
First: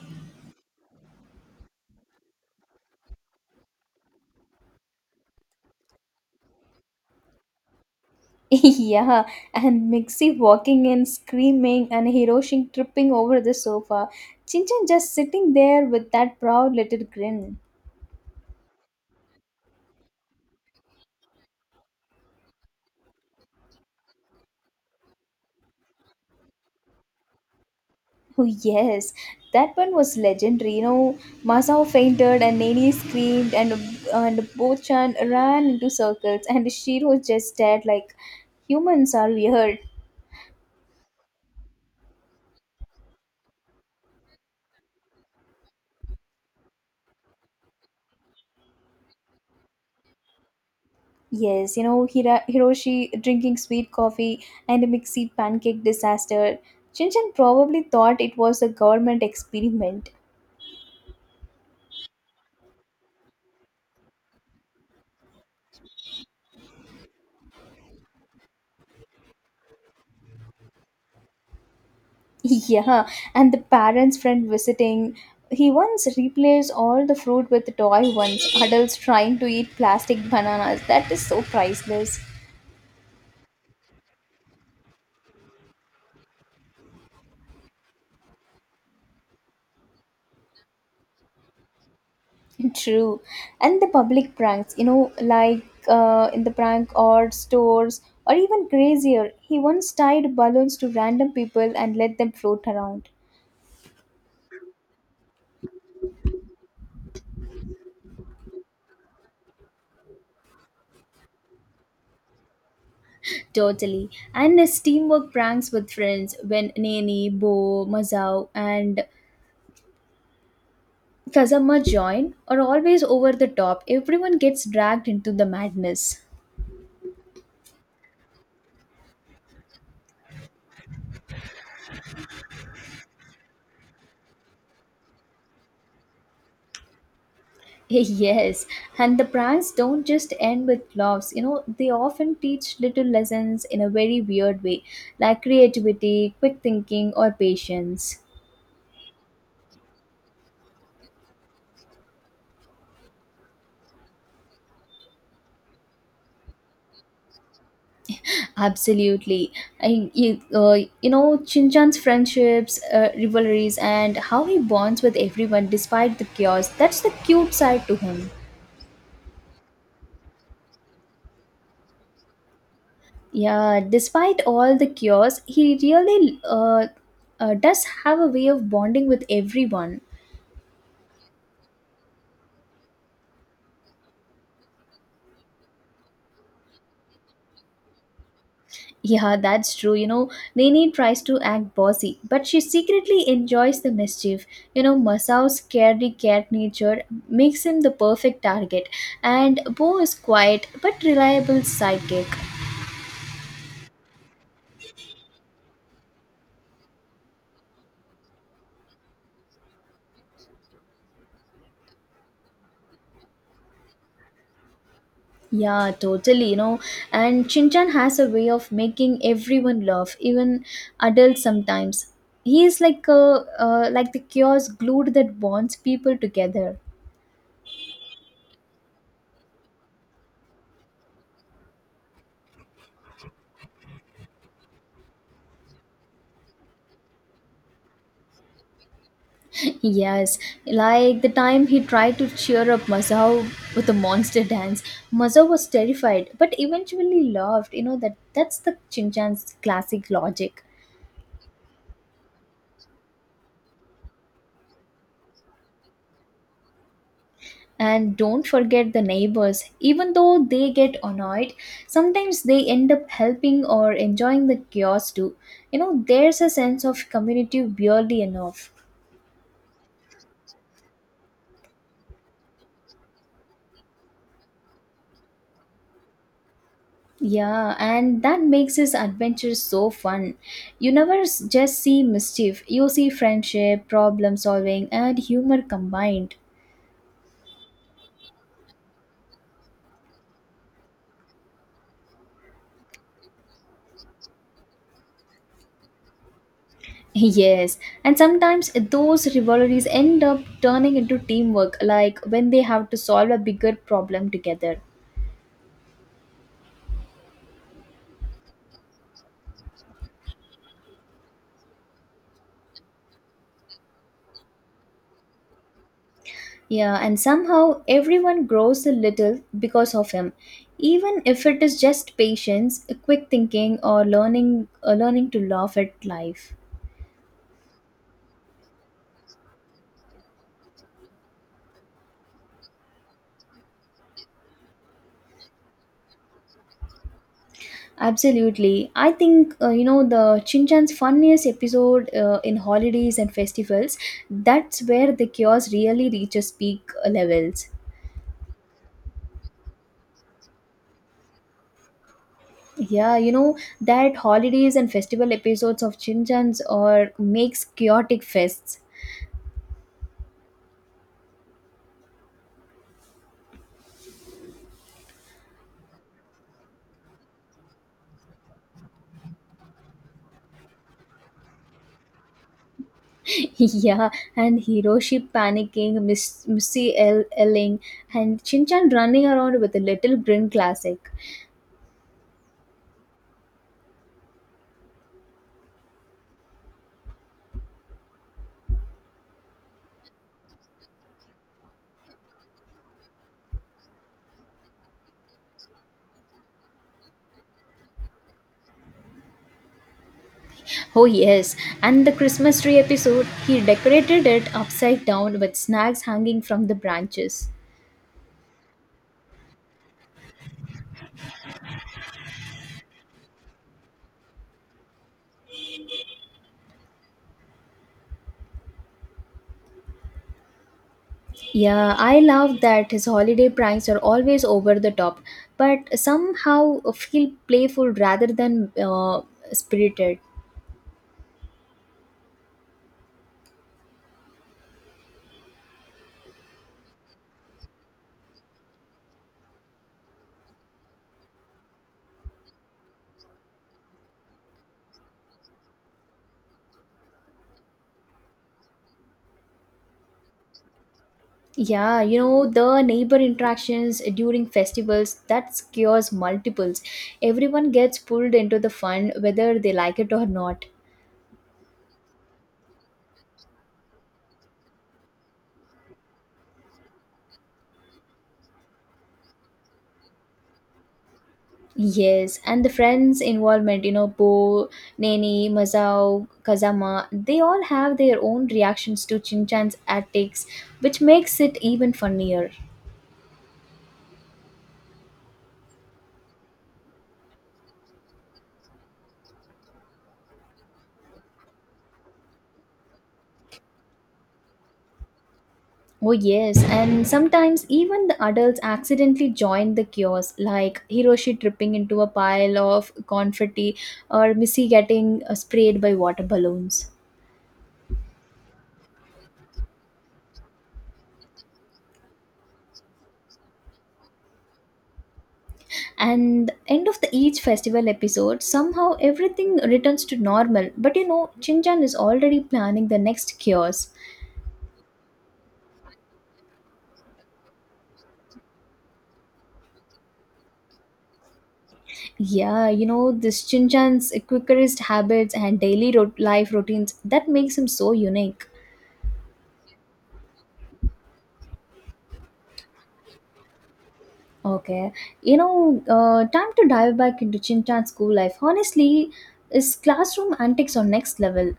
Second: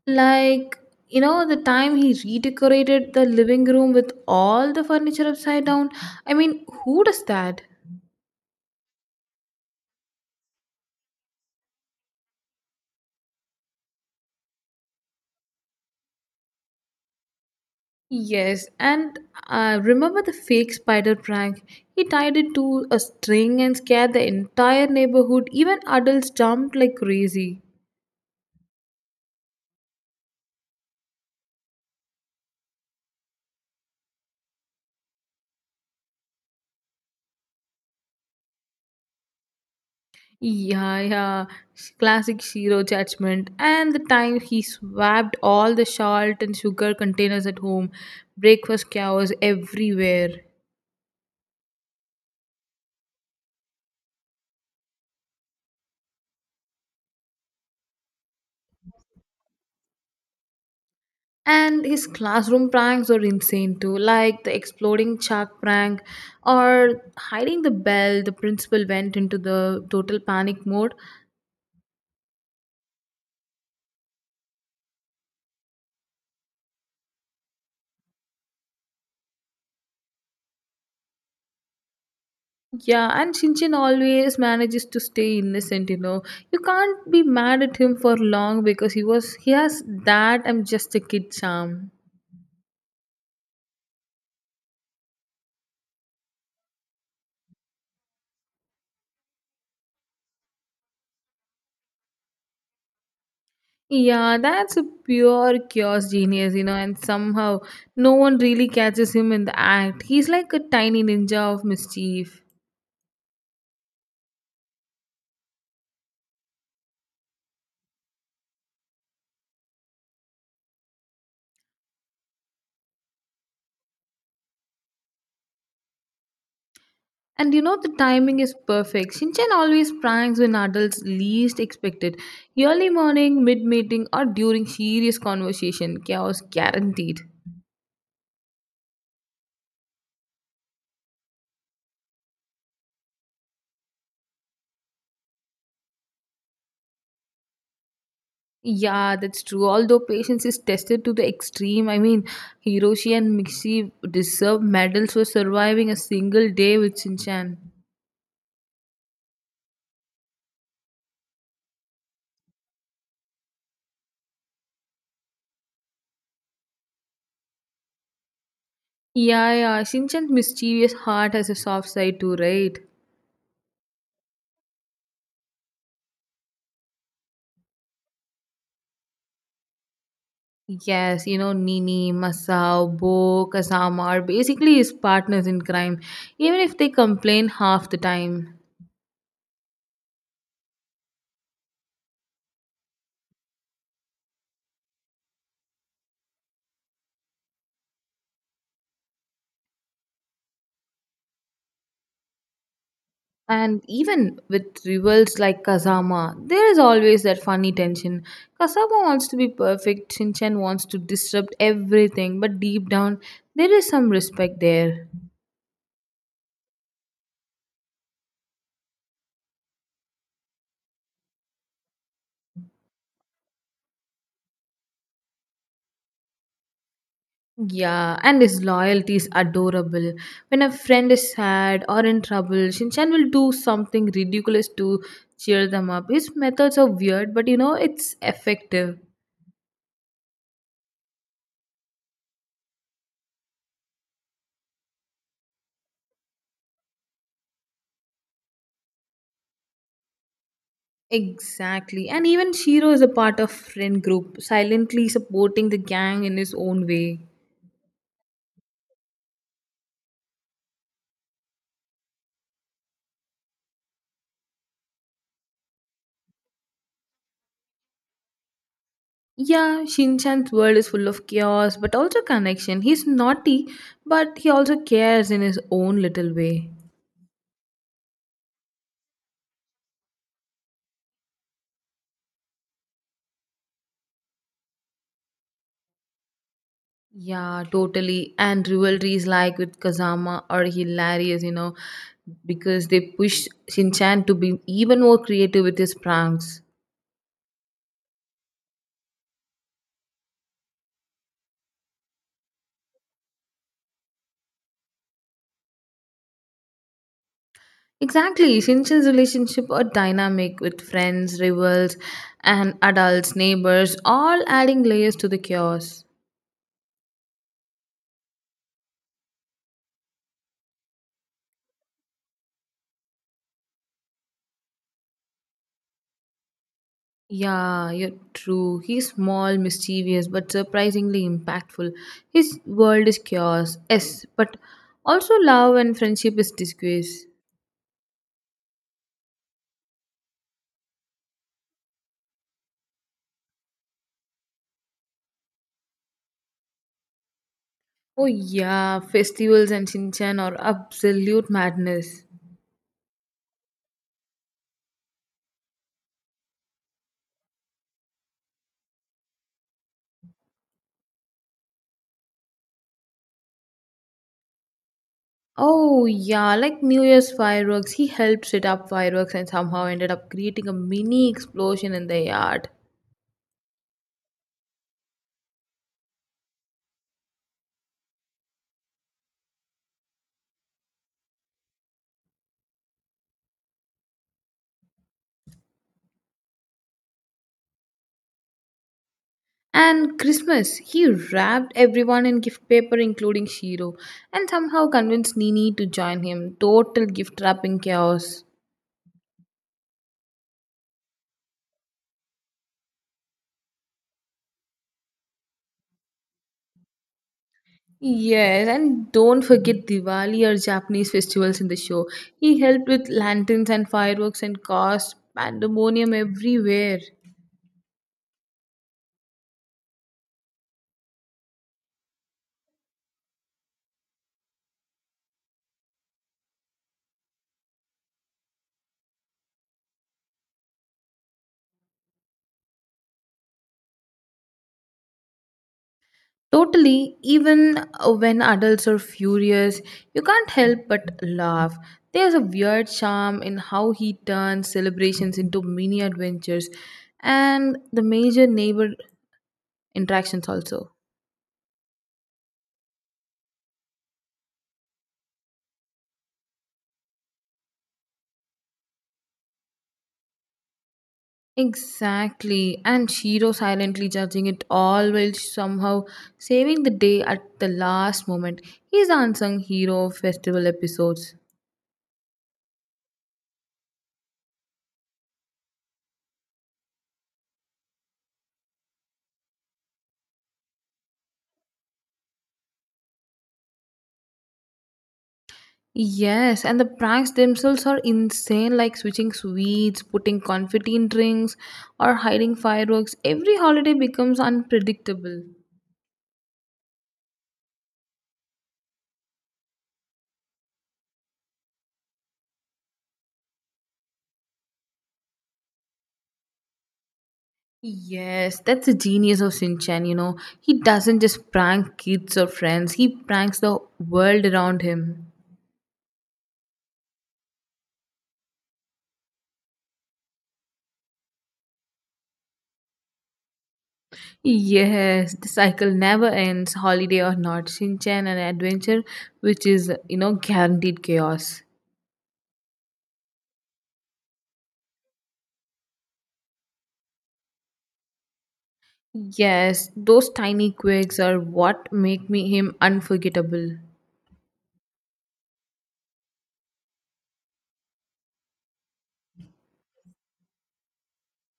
Like, you know, the time he redecorated the living room with all the furniture upside down. I mean, who does that? [LAUGHS] Yeah, and Mixie walking in screaming and Hiroshi tripping over the sofa. Chinchan just sitting there with that proud little grin. Yes, and uh, remember the fake spider prank? He tied it to a string and scared the entire neighborhood. Even adults jumped like crazy. Oh, yes, that one was legendary. You know, Masao fainted and Nani screamed, and, and Bochan ran into circles, and Shiro just stared like humans are weird. Yeah, yeah. Sh- Classic Shiro judgment. And the time he swapped all the salt and sugar containers at home. Breakfast chaos everywhere. Yes, you know, Hira- Hiroshi drinking sweet coffee and a mixy pancake disaster. Shinchan probably thought it was a government experiment. [LAUGHS] And his classroom pranks are insane too, like the exploding chalk prank or hiding the bell. The principal went into the total panic mode. Yeah, and the parents' friend visiting. He once replaced all the fruit with toy ones. Adults trying to eat plastic bananas. That is so priceless. Yeah, and Shinchin always manages to stay innocent, you know. You can't be mad at him for long because he was he has that I'm just a kid charm. [LAUGHS] True. And the public pranks, you know, like uh, in the prank or stores, or even crazier. He once tied balloons to random people and let them float around. Yeah, that's a pure chaos genius, you know, and somehow no one really catches him in the act. He's like a tiny ninja of mischief. Totally. And his teamwork pranks with friends when Nani, Bo, Mazao, and Kazama join are always over the top. Everyone gets dragged into the madness. And you know, the timing is perfect. Shinchan always pranks when adults least expect it. Early morning, mid meeting, or during serious conversation. Chaos guaranteed. [LAUGHS] Yes, and the pranks don't just end with laughs. You know, they often teach little lessons in a very weird way, like creativity, quick thinking, or patience. Yeah, that's true. Although patience is tested to the extreme, I mean, Hiroshi and Mixie deserve medals for surviving a single day with Shinchan. Absolutely. I, you, uh, you know, Shinchan's friendships, uh, rivalries, and how he bonds with everyone despite the chaos. That's the cute side to him. Yeah, yeah. Shinchan's mischievous heart has a soft side too, right? Yeah, despite all the chaos, he really uh, uh, does have a way of bonding with everyone. Yes, you know, Nini, Masao, Bo, Kazama are basically his partners in crime, even if they complain half the time. Yeah, that's true. You know, Nini tries to act bossy, but she secretly enjoys the mischief. You know, Masao's carry cat nature makes him the perfect target, and Bo is quiet but reliable sidekick. And even with rivals like Kazama, there is always that funny tension. Kazama wants to be perfect, Shinchan wants to disrupt everything, but deep down, there is some respect there. Yeah, totally, you know. And Shinchan has a way of making everyone laugh, even adults sometimes. He is like a uh, like the chaos glued that bonds people together. Yeah, and his loyalty is adorable. When a friend is sad or in trouble, Shinchan will do something ridiculous to cheer them up. His methods are weird, but you know, it's effective. Yes, like the time he tried to cheer up Masao with a monster dance. Masao was terrified, but eventually laughed. You know that that's the Chinchan's classic logic. Exactly. And even Shiro is a part of friend group, silently supporting the gang in his own way. And don't forget the neighbors. Even though they get annoyed, sometimes they end up helping or enjoying the chaos too. You know, there's a sense of community weirdly enough. Yeah, Shinchan's world is full of chaos, but also connection. He's naughty, but he also cares in his own little way. Yeah, and that makes his adventures so fun. You never s- just see mischief, you see friendship, problem solving, and humor combined. [LAUGHS] Yeah, totally. And rivalries like with Kazama are hilarious, you know, because they push Shinchan to be even more creative with his pranks. Yes, and sometimes those rivalries end up turning into teamwork, like when they have to solve a bigger problem together. Exactly, Shinchan's relationship are dynamic with friends, rivals, and adults, neighbors, all adding layers to the chaos. Yeah, and somehow everyone grows a little because of him, even if it is just patience, quick thinking, or learning, uh, learning to laugh at life. Yeah, you're true. He's small, mischievous, but surprisingly impactful. His world is chaos, yes, but also love and friendship is disgrace. Absolutely. I think, uh, you know, the Shinchan's funniest episode uh, in holidays and festivals, that's where the chaos really reaches peak uh, levels. Oh yeah, festivals and Shinchan are absolute madness. Yeah, you know, that holidays and festival episodes of Shinchan's or makes chaotic fests. Oh yeah, like New Year's fireworks, he helped set up fireworks and somehow ended up creating a mini explosion in the yard. [LAUGHS] Yeah, and Hiroshi panicking, Miss Missy L- Elling, and Shinchan running around with a little grin classic. And Christmas, he wrapped everyone in gift paper including Shiro and somehow convinced Nini to join him. Total gift wrapping chaos. Oh, yes. And the Christmas tree episode, he decorated it upside down with snacks hanging from the branches. Yes, and don't forget Diwali or Japanese festivals in the show. He helped with lanterns and fireworks and caused pandemonium everywhere. Yeah, I love that his holiday pranks are always over the top, but somehow feel playful rather than uh, spirited. Totally, even uh, when adults are furious, you can't help but laugh. There's a weird charm in how he turns celebrations into mini adventures and the major neighbor interactions also. Yeah, you know, the neighbor interactions during festivals that skews multiples. Everyone gets pulled into the fun whether they like it or not. Exactly. And Shiro silently judging it all while somehow saving the day at the last moment. He's unsung hero of festival episodes. Yes, and the friends' involvement, you know, Po, Nene, Mazao, Kazama, they all have their own reactions to Chinchan's antics, which makes it even funnier. Yes, and the pranks themselves are insane, like switching sweets, putting confetti in drinks, or hiding fireworks. Every holiday becomes unpredictable. Oh, yes, and sometimes even the adults accidentally join the chaos, like Hiroshi tripping into a pile of confetti or Missy getting uh, sprayed by water balloons. Yes, that's the genius of Shinchan, you know. He doesn't just prank kids or friends, he pranks the world around him. And end of the each festival episode, somehow everything returns to normal, but you know Chinchan is already planning the next cures. Yes, the cycle never ends, holiday or not. Shinchan an adventure, which is, you know, guaranteed chaos. Yeah, you know, this Chinchan's quickerest habits and daily ro- life routines, that makes him so unique. Yes, those tiny quirks are what make me him unforgettable. Okay, you know uh, time to dive back into Chinchan's school life. Honestly, his classroom antics are next level.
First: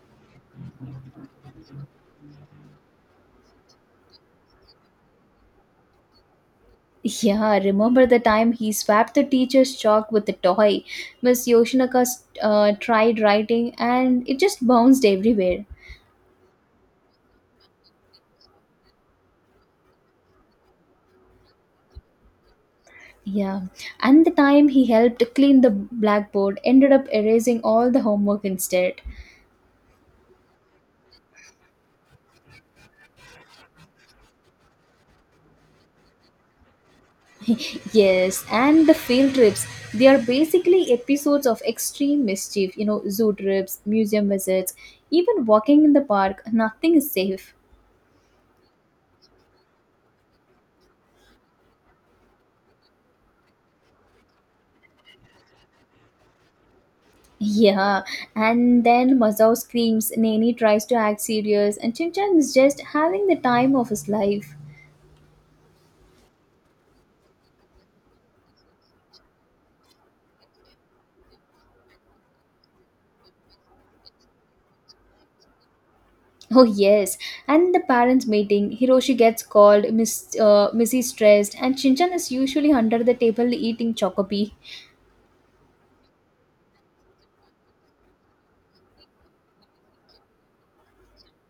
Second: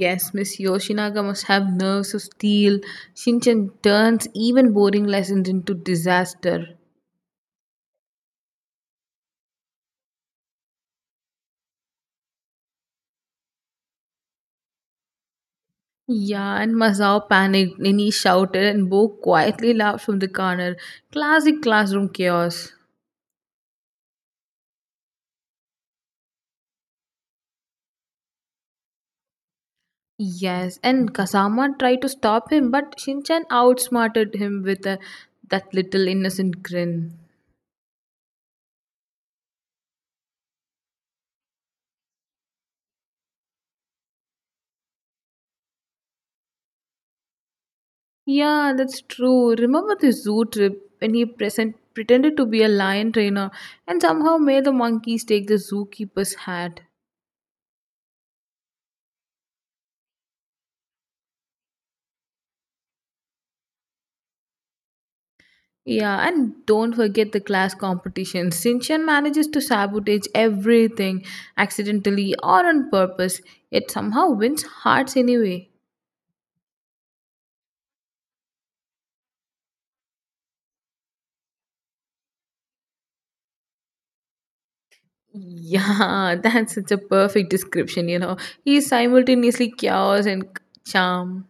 Yes, Miss Yoshinaga must have nerves of steel. Shinchan turns even boring lessons into disaster. Yeah, remember the time he swapped the teacher's chalk with a toy. Miss Yoshinaka uh, tried writing and it just bounced everywhere. Yeah, and Masao panicked, Nini shouted, and Bo quietly laughed from the corner. Classic classroom chaos. Yeah, and the time he helped clean the blackboard ended up erasing all the homework instead. Yes, and Kasama tried to stop him, but Shinchan outsmarted him with a, that little innocent grin. [LAUGHS] Yes, and the field trips. They are basically episodes of extreme mischief, you know, zoo trips, museum visits, even walking in the park, nothing is safe. Yeah, that's true. Remember the zoo trip when he present, pretended to be a lion trainer and somehow made the monkeys take the zookeeper's hat? Yeah, and then Mazao screams, Nani tries to act serious, and Chinchan is just having the time of his life. Yeah, and don't forget the class competition. Shinchan manages to sabotage everything accidentally or on purpose, yet somehow wins hearts anyway. Oh yes, and the parents' meeting, Hiroshi gets called, Miss uh, Missy stressed, and Shinchan is usually under the table eating chocopie. Yeah, [LAUGHS] that's such a perfect description, you know. He's simultaneously chaos and charm.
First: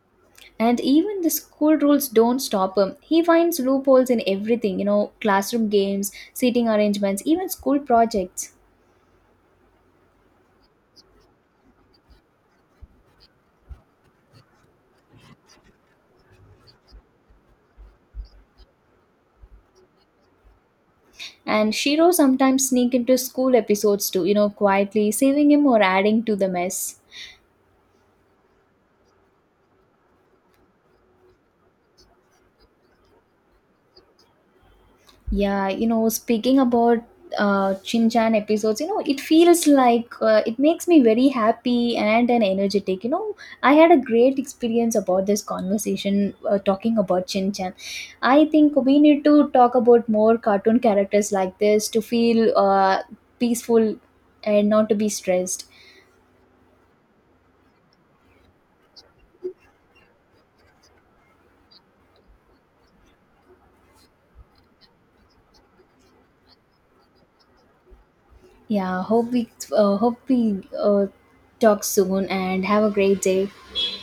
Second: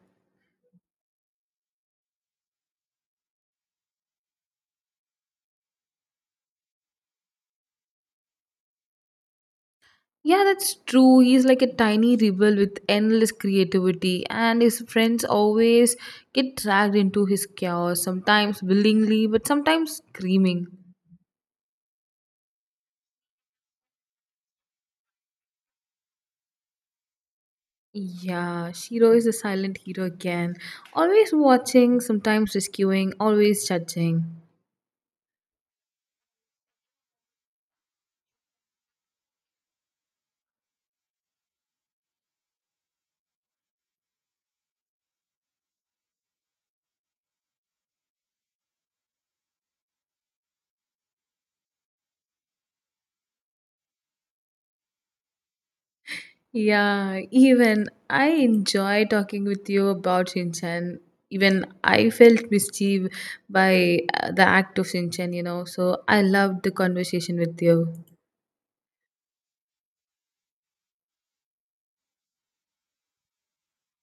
And even the school rules don't stop him. He finds loopholes in everything, you know, classroom games, seating arrangements, even school projects. Yeah, that's true. He's like a tiny rebel with endless creativity, and his friends always get dragged into his chaos, sometimes willingly, but sometimes screaming. And Shiro sometimes sneak into school episodes too, you know, quietly saving him or adding to the mess. Yeah, Shiro is a silent hero again, always watching, sometimes rescuing, always judging. Yeah, you know, speaking about uh, Shin Chan episodes, you know, it feels like uh, it makes me very happy and an energetic. You know, I had a great experience about this conversation uh, talking about Shin Chan. I think we need to talk about more cartoon characters like this to feel uh, peaceful and not to be stressed. Yeah, even I enjoy talking with you about Shinchan. Even I felt mischief by uh, the act of Shinchan, you know. So I loved the conversation with you. Yeah, hope we uh, hope we uh, talk soon and have a great day.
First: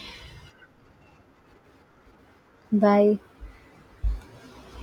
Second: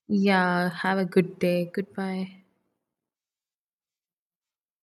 Yeah, have a good day. Goodbye. Bye.